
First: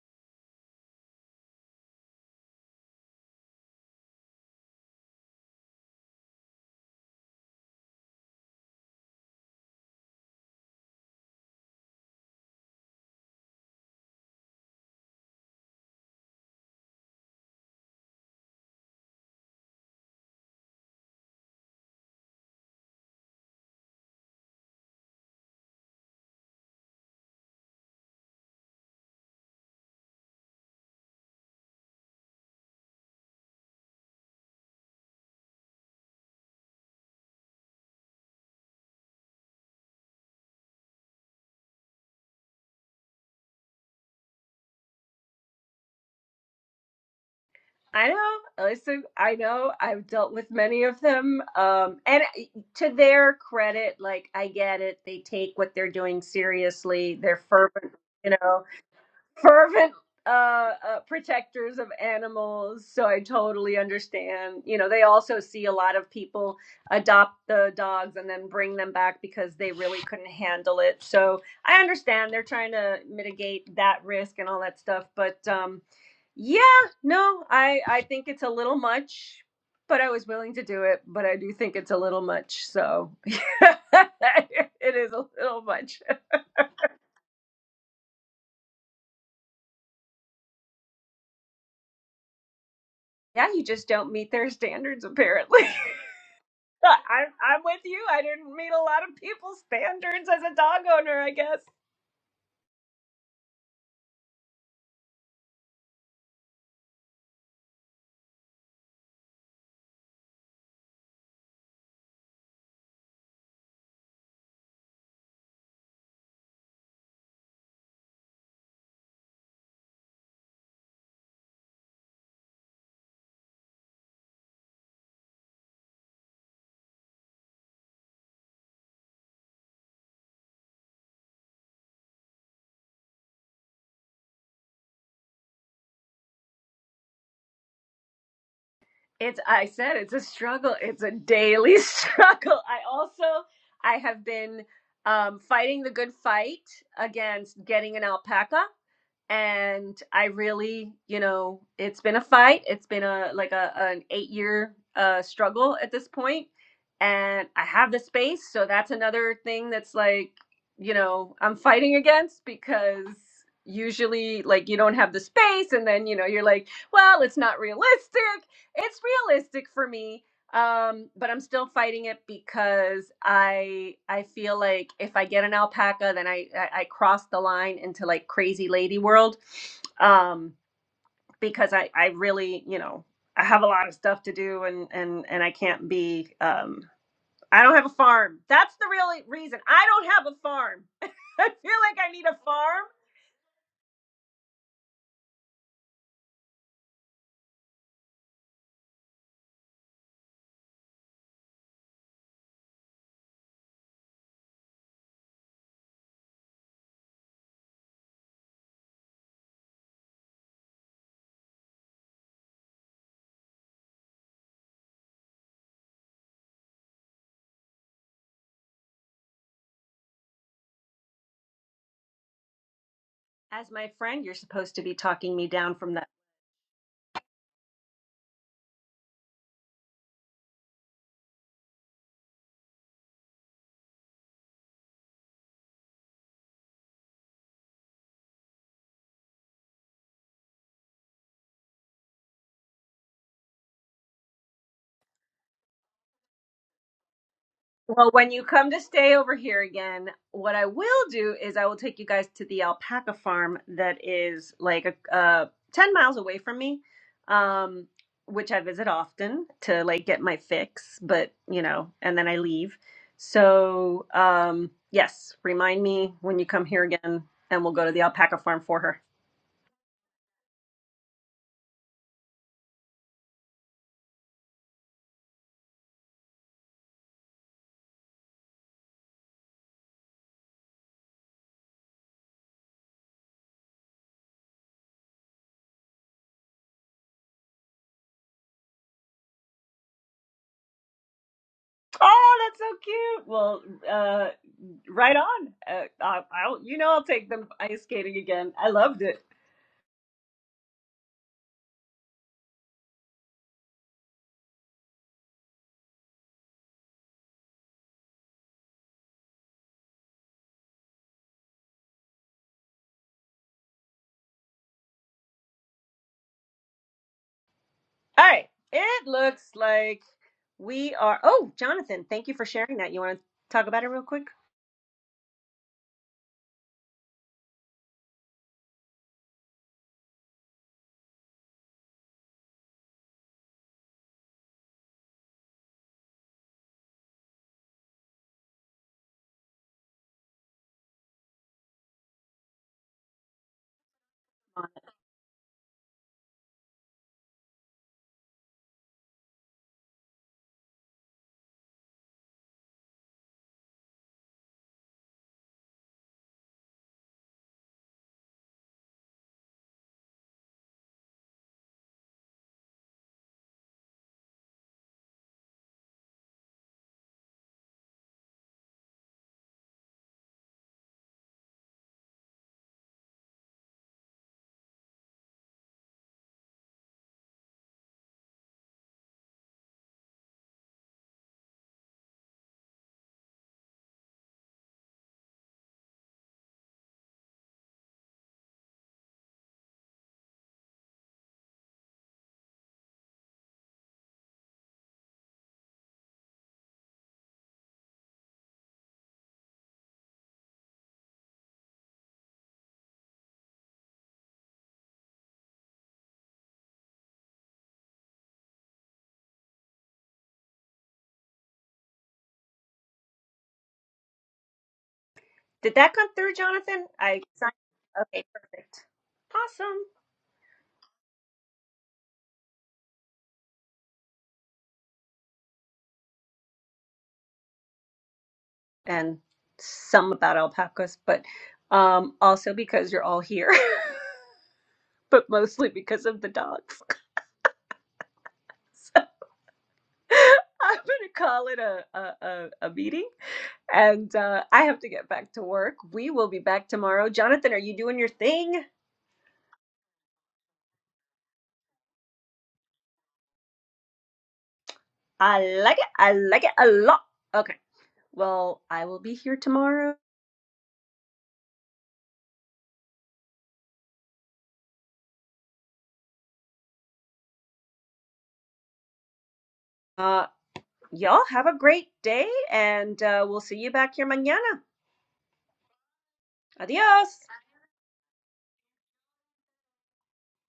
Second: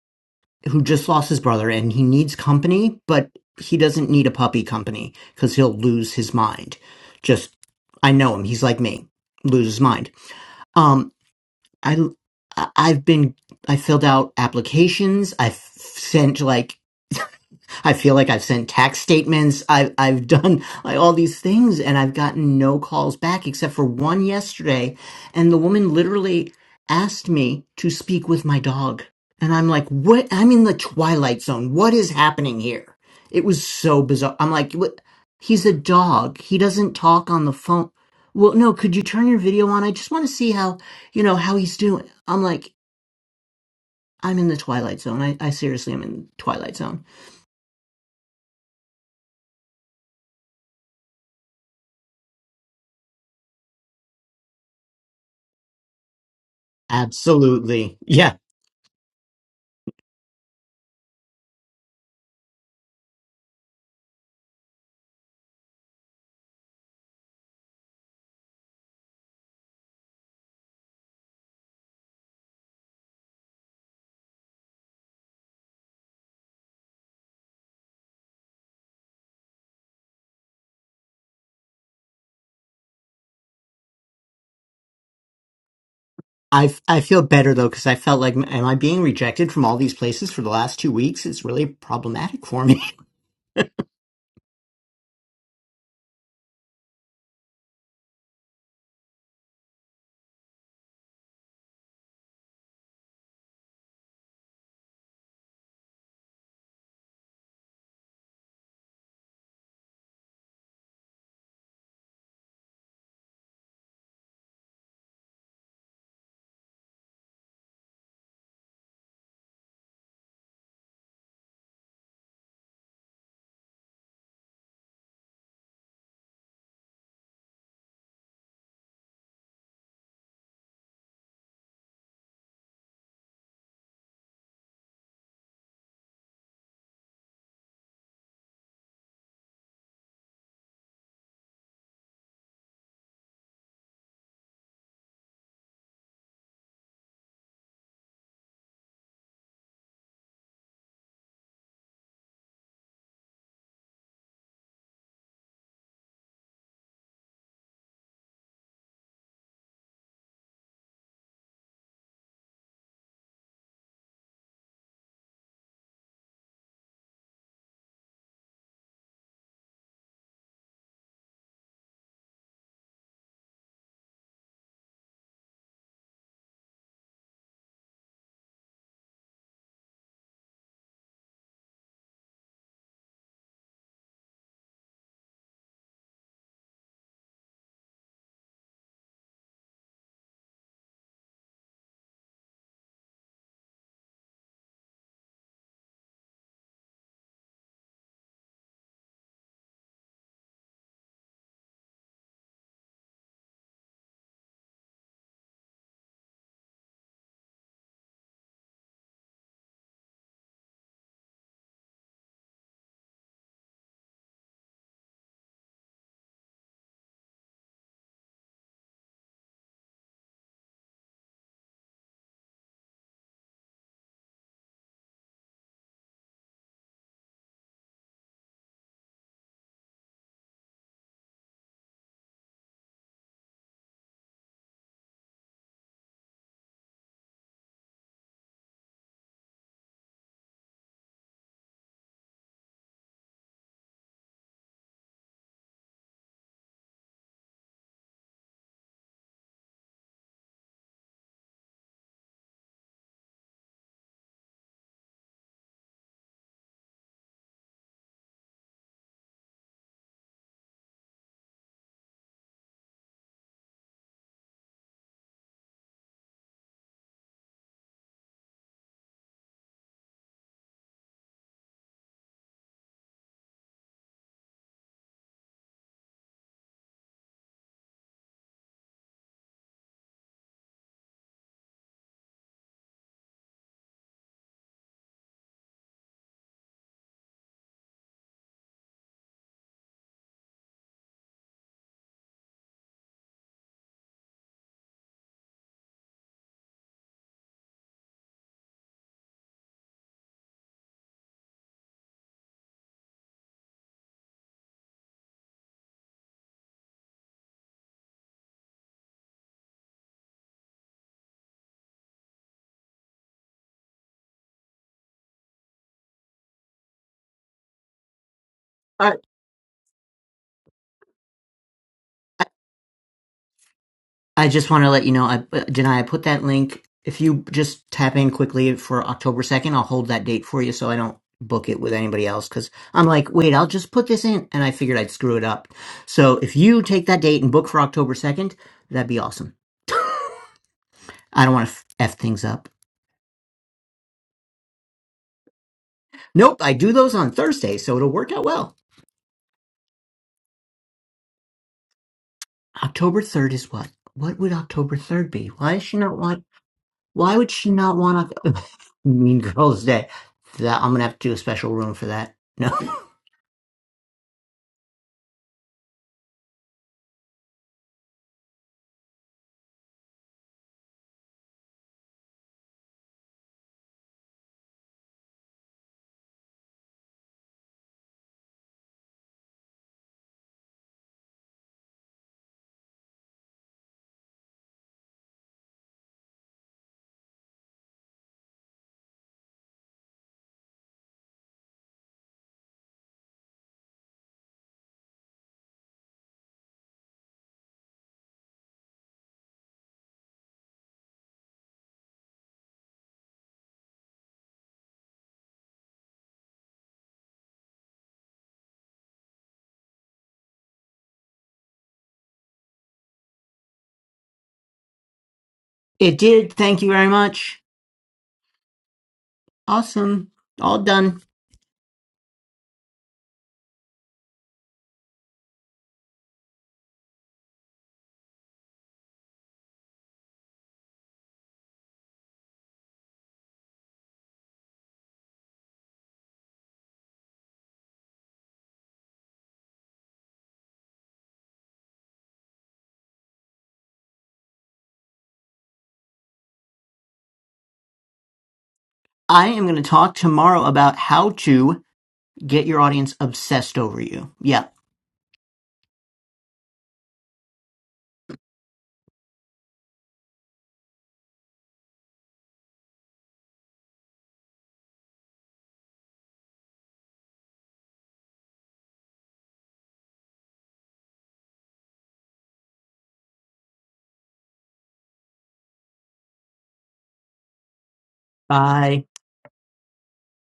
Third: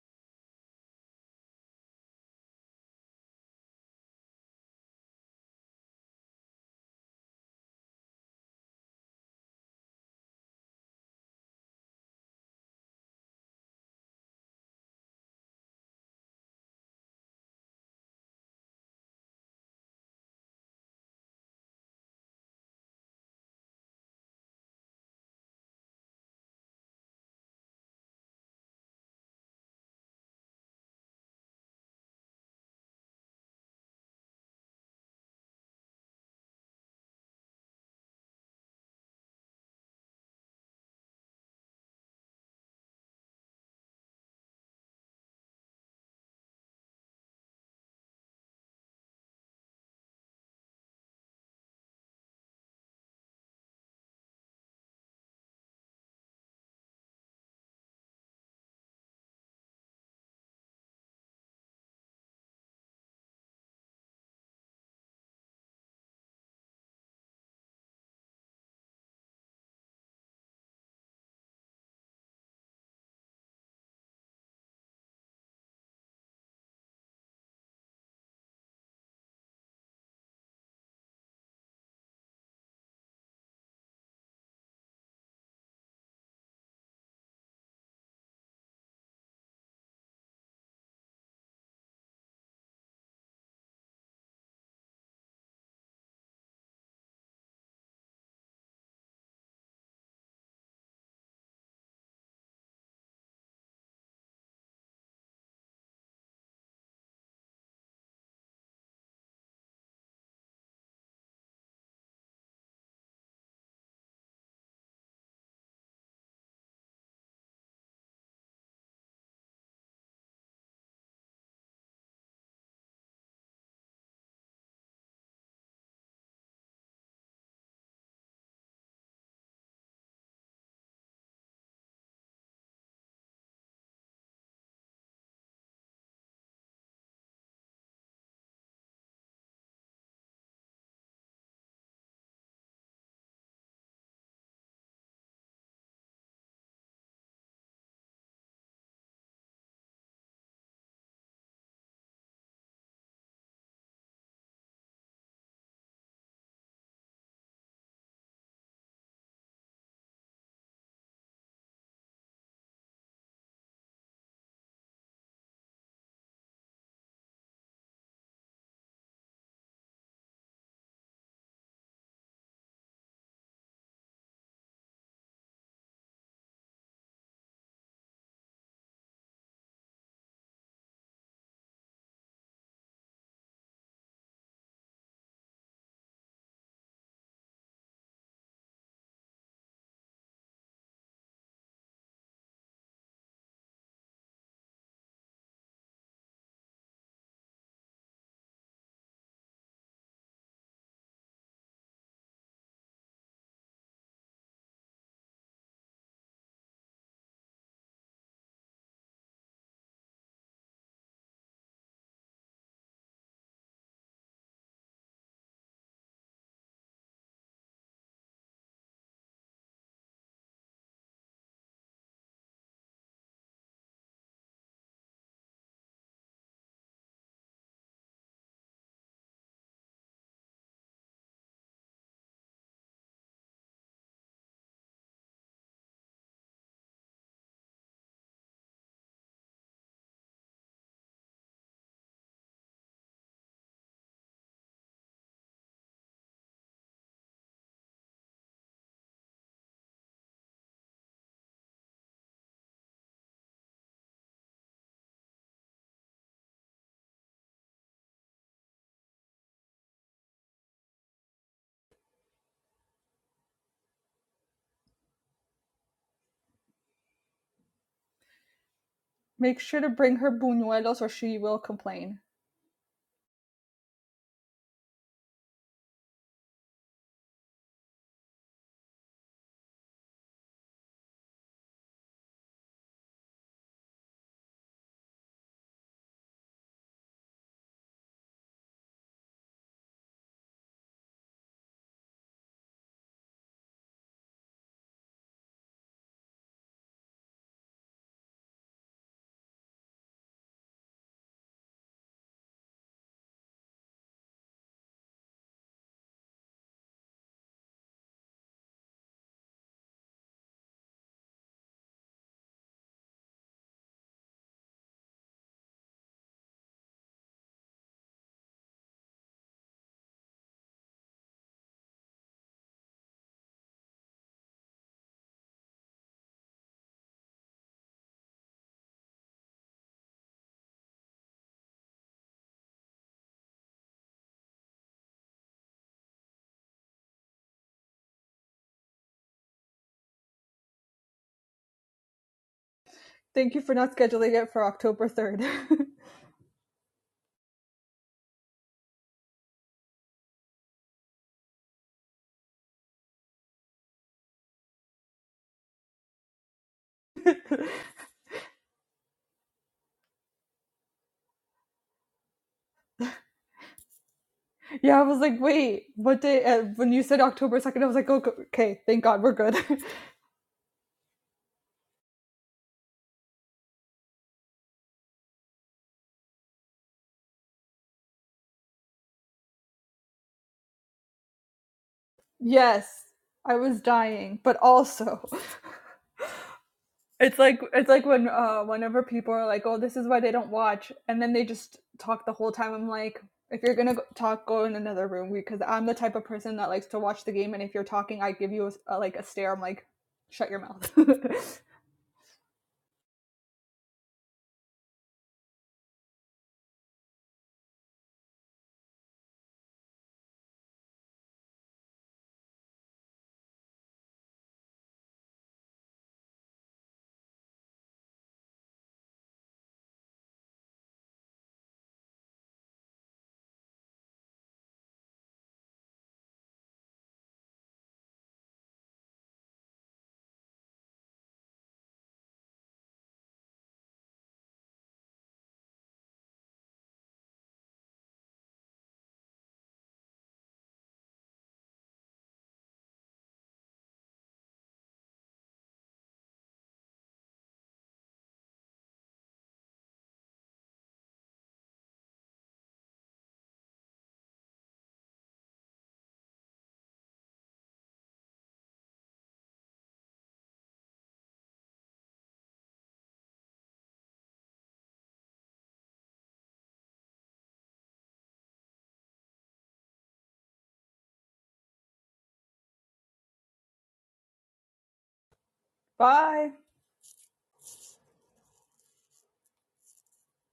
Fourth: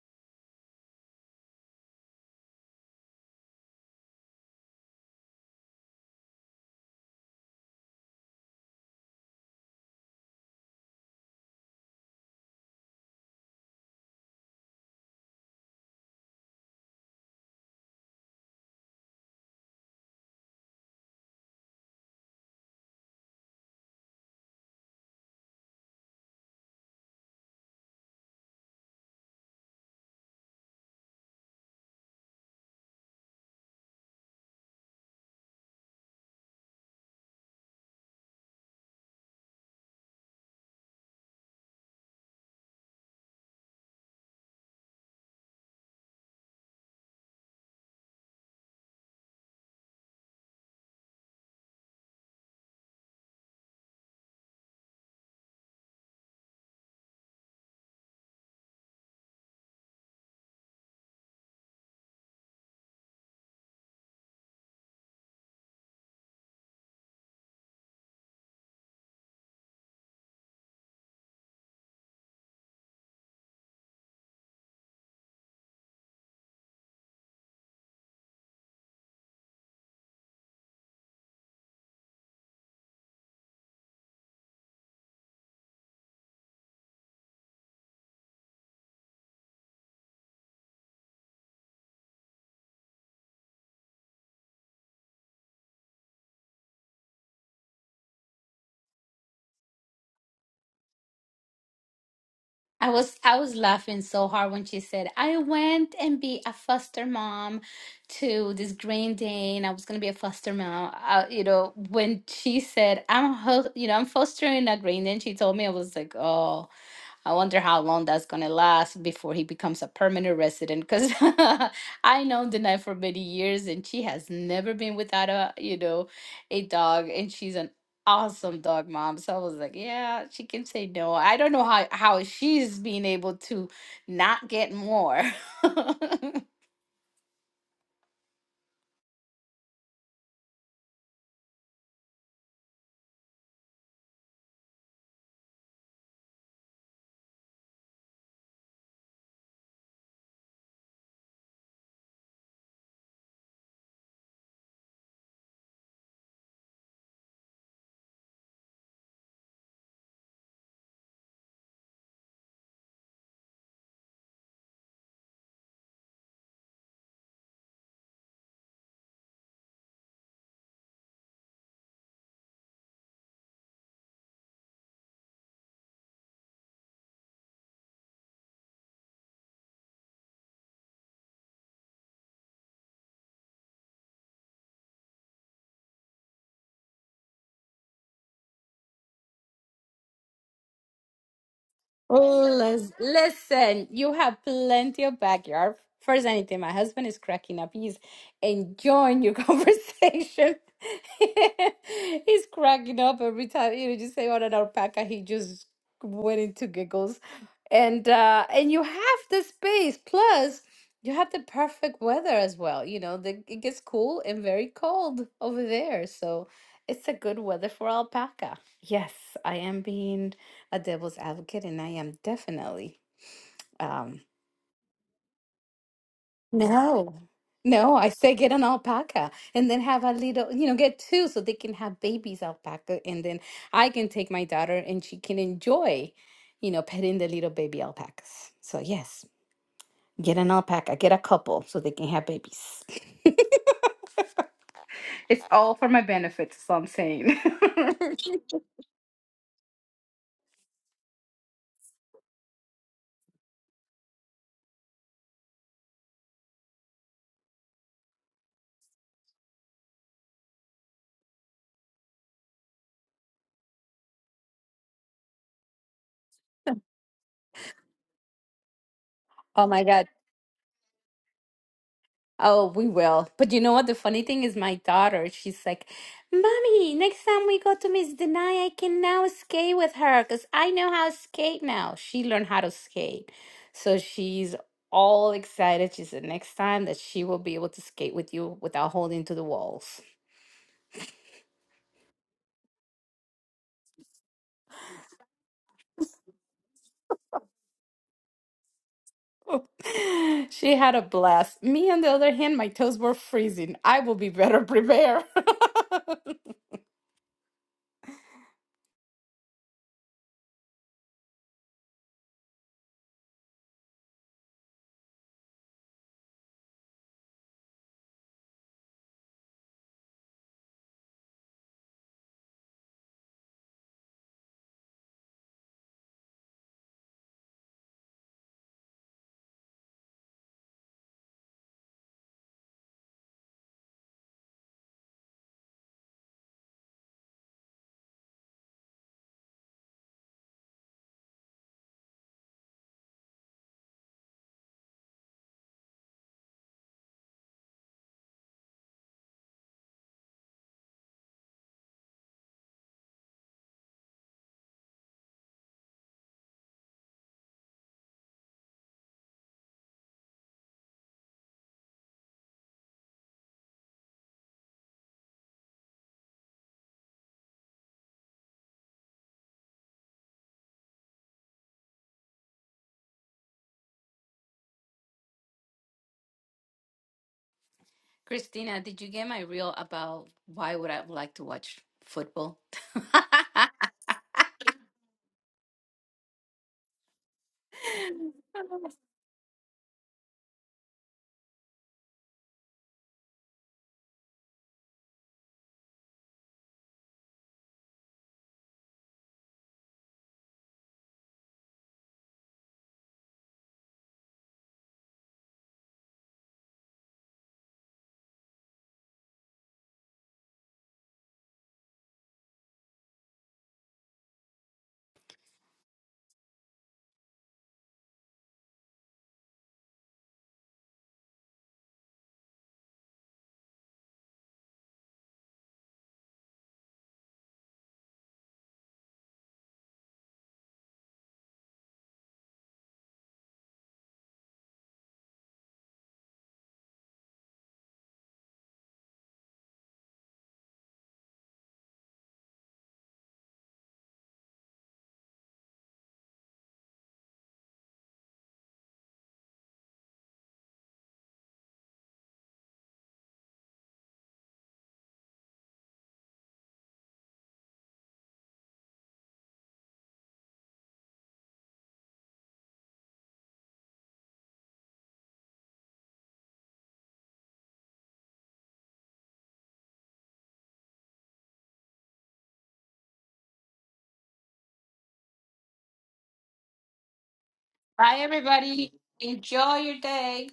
Speaker 4: who just lost his brother and he needs company but he doesn't need a puppy company cuz he'll lose his mind. Just I know him. He's like me. Lose his mind. Um, I, I- have been, I filled out applications. I've sent like I feel like I've sent tax statements. I've I've done like all these things, and I've gotten no calls back except for one yesterday, and the woman literally asked me to speak with my dog, and I'm like, "What? I'm in the twilight zone. What is happening here?" It was so bizarre. I'm like, "What? He's a dog. He doesn't talk on the phone." Well, no. Could you turn your video on? I just want to see how you know how he's doing. I'm like, I'm in the twilight zone. I, I seriously am in the twilight zone.
Speaker 2: I know. Listen, I know. I've dealt with many of them. Um, and eh, to their credit, like I get it. They take what they're doing seriously. They're fervent,
Speaker 4: Absolutely. Yeah.
Speaker 2: you know fervent uh, uh protectors of animals so i totally understand you know they also see a lot of people adopt the dogs and then bring them back because they really couldn't handle it so i understand they're trying to mitigate that risk and all that stuff but um yeah no i i think it's a little much but i was willing to do it but i do think it's a little much so it is a little much
Speaker 4: I I feel better though because I felt like, am I being rejected from all these places for the last two weeks? It's really problematic for me.
Speaker 2: yeah you
Speaker 4: I,
Speaker 2: just don't meet their standards apparently I'm I'm with you. I didn't meet a lot of people's standards as a dog owner, I guess.
Speaker 3: I was I was laughing so hard when she said, I went and be a foster mom to this Green Dane. I was gonna be a foster mom. Uh, you know, when she said, I'm a ho- you know, I'm fostering a Green Dane, she told me I was like, oh. I wonder how long that's gonna last before he becomes a permanent resident. Because I know Denai for many years, and she has never been without a you know a dog, and she's an awesome dog mom. So I was like, yeah, she can say no. I don't know how how she's being able to not get more.
Speaker 2: It's I said it's a struggle. It's a daily struggle. I also I have been um, fighting the good fight against getting an alpaca. and I really, you know, it's been a fight. It's been a like a an eight year uh, struggle at this point, and I have the space, so that's another thing that's like, you know, I'm fighting against because usually like you don't have the space and then you know you're like well it's not realistic it's realistic for me um but i'm still fighting it because i i feel like if i get an alpaca then i i, I cross the line into like crazy lady world um because i i really you know i have a lot of stuff to do and and and i can't be um i don't have a farm that's the real reason i don't have a farm i feel like i need a
Speaker 3: Oh,
Speaker 2: farm
Speaker 3: lis- listen, you have plenty of backyard. First, anything, my husband is cracking up. He's enjoying your conversation. He's cracking up every time you know, just say on an alpaca. He just went into giggles, and uh, and you have the space. Plus, you have the perfect weather as well. You know, the, it gets cool and very cold over there, so it's a good weather for alpaca. Yes, I am being a devil's advocate, and I am definitely.
Speaker 2: as my
Speaker 3: Um,
Speaker 2: friend you're supposed to be talking me down from that
Speaker 3: no, no, I say get an alpaca and then have a little, you know, get two so they can have babies alpaca, and then I can take my daughter and she can enjoy, you know, petting the little baby alpacas. So yes, get an alpaca, get a couple so they can have babies. It's all for my benefit, so I'm saying.
Speaker 2: Well, when you come to stay over here again, what I will do is I will take you guys to the alpaca farm that is like a, uh, 10 miles away from me, um, which I visit often to like get my fix, but you know, and then I leave. So, um, yes, remind me when you come here again and we'll go to the alpaca farm for her.
Speaker 1: Make
Speaker 3: Oh
Speaker 1: sure
Speaker 3: my
Speaker 1: to
Speaker 3: God.
Speaker 1: bring her buñuelos or she will complain.
Speaker 3: Oh, we will. But you know what? The funny thing is, my daughter, she's like, Mommy, next time we go to Miss Denai, I can now skate with her because I know how to skate now. She learned how to skate. So she's all excited. She said, Next time that she will be able to skate with you without holding to the walls.
Speaker 2: Oh, that's so cute. Well, uh, right on. Uh, I, I'll, you know, I'll take them ice skating again. I loved it.
Speaker 3: She had a blast. Me, on the other hand, my toes were freezing. I will be better prepared.
Speaker 2: All right. It
Speaker 4: I
Speaker 2: looks like we are. Oh, Jonathan, thank you for sharing that. You want to talk about it real quick?
Speaker 4: I just want to let you know, I, uh, Janai, I put that link. If you just tap in quickly for October 2nd, I'll hold that date for you so I don't book it with anybody else because I'm like, wait, I'll just put this in. And I figured I'd screw it up. So if you take that date and book for October 2nd, that'd be awesome. I don't want to f, f things up.
Speaker 1: Thank you for not scheduling it for October 3rd.
Speaker 4: Nope, I do those on Thursday, so it'll work out well. October third is what? What would October third be? Why does she not want? Why would she not want Oc- Mean Girls Day? That I'm gonna have to do a special room for that. No,
Speaker 1: yeah, I was like, wait, what day? Uh, when you said October 2nd, I was like, oh, okay, thank God we're good.
Speaker 3: Christina, did you get my reel about why would I like to watch football?
Speaker 1: yes, I
Speaker 3: Bye,
Speaker 1: was dying, but also, it's like it's like when uh, whenever people are like, oh, this is why they don't watch, and then they just talk the whole time. I'm like, if you're gonna talk, go in another room because I'm the type of person that likes to watch the game, and if you're talking, I give you a, a, like a stare. I'm like, shut your mouth.
Speaker 2: Did that come
Speaker 4: it
Speaker 2: through,
Speaker 4: did. Thank
Speaker 2: Jonathan?
Speaker 4: you very
Speaker 2: I signed.
Speaker 4: much.
Speaker 2: Okay, perfect. Awesome.
Speaker 4: Awesome. All done.
Speaker 2: And some about alpacas, but um, also because you're all here, but mostly because of the dogs. So I'm going to call it a, a, a, a meeting and uh, I have to get back to work. We will be back tomorrow. Jonathan, are you doing your thing?
Speaker 4: I am gonna talk tomorrow about how to get your audience obsessed over you. Yeah.
Speaker 2: I like it. I like it a lot. Okay. Well, I will be here tomorrow. Uh, y'all have a great day, and uh, we'll see you back here mañana.
Speaker 1: Bye.
Speaker 2: Adios.
Speaker 3: everybody.
Speaker 4: Bye.
Speaker 3: Enjoy your day.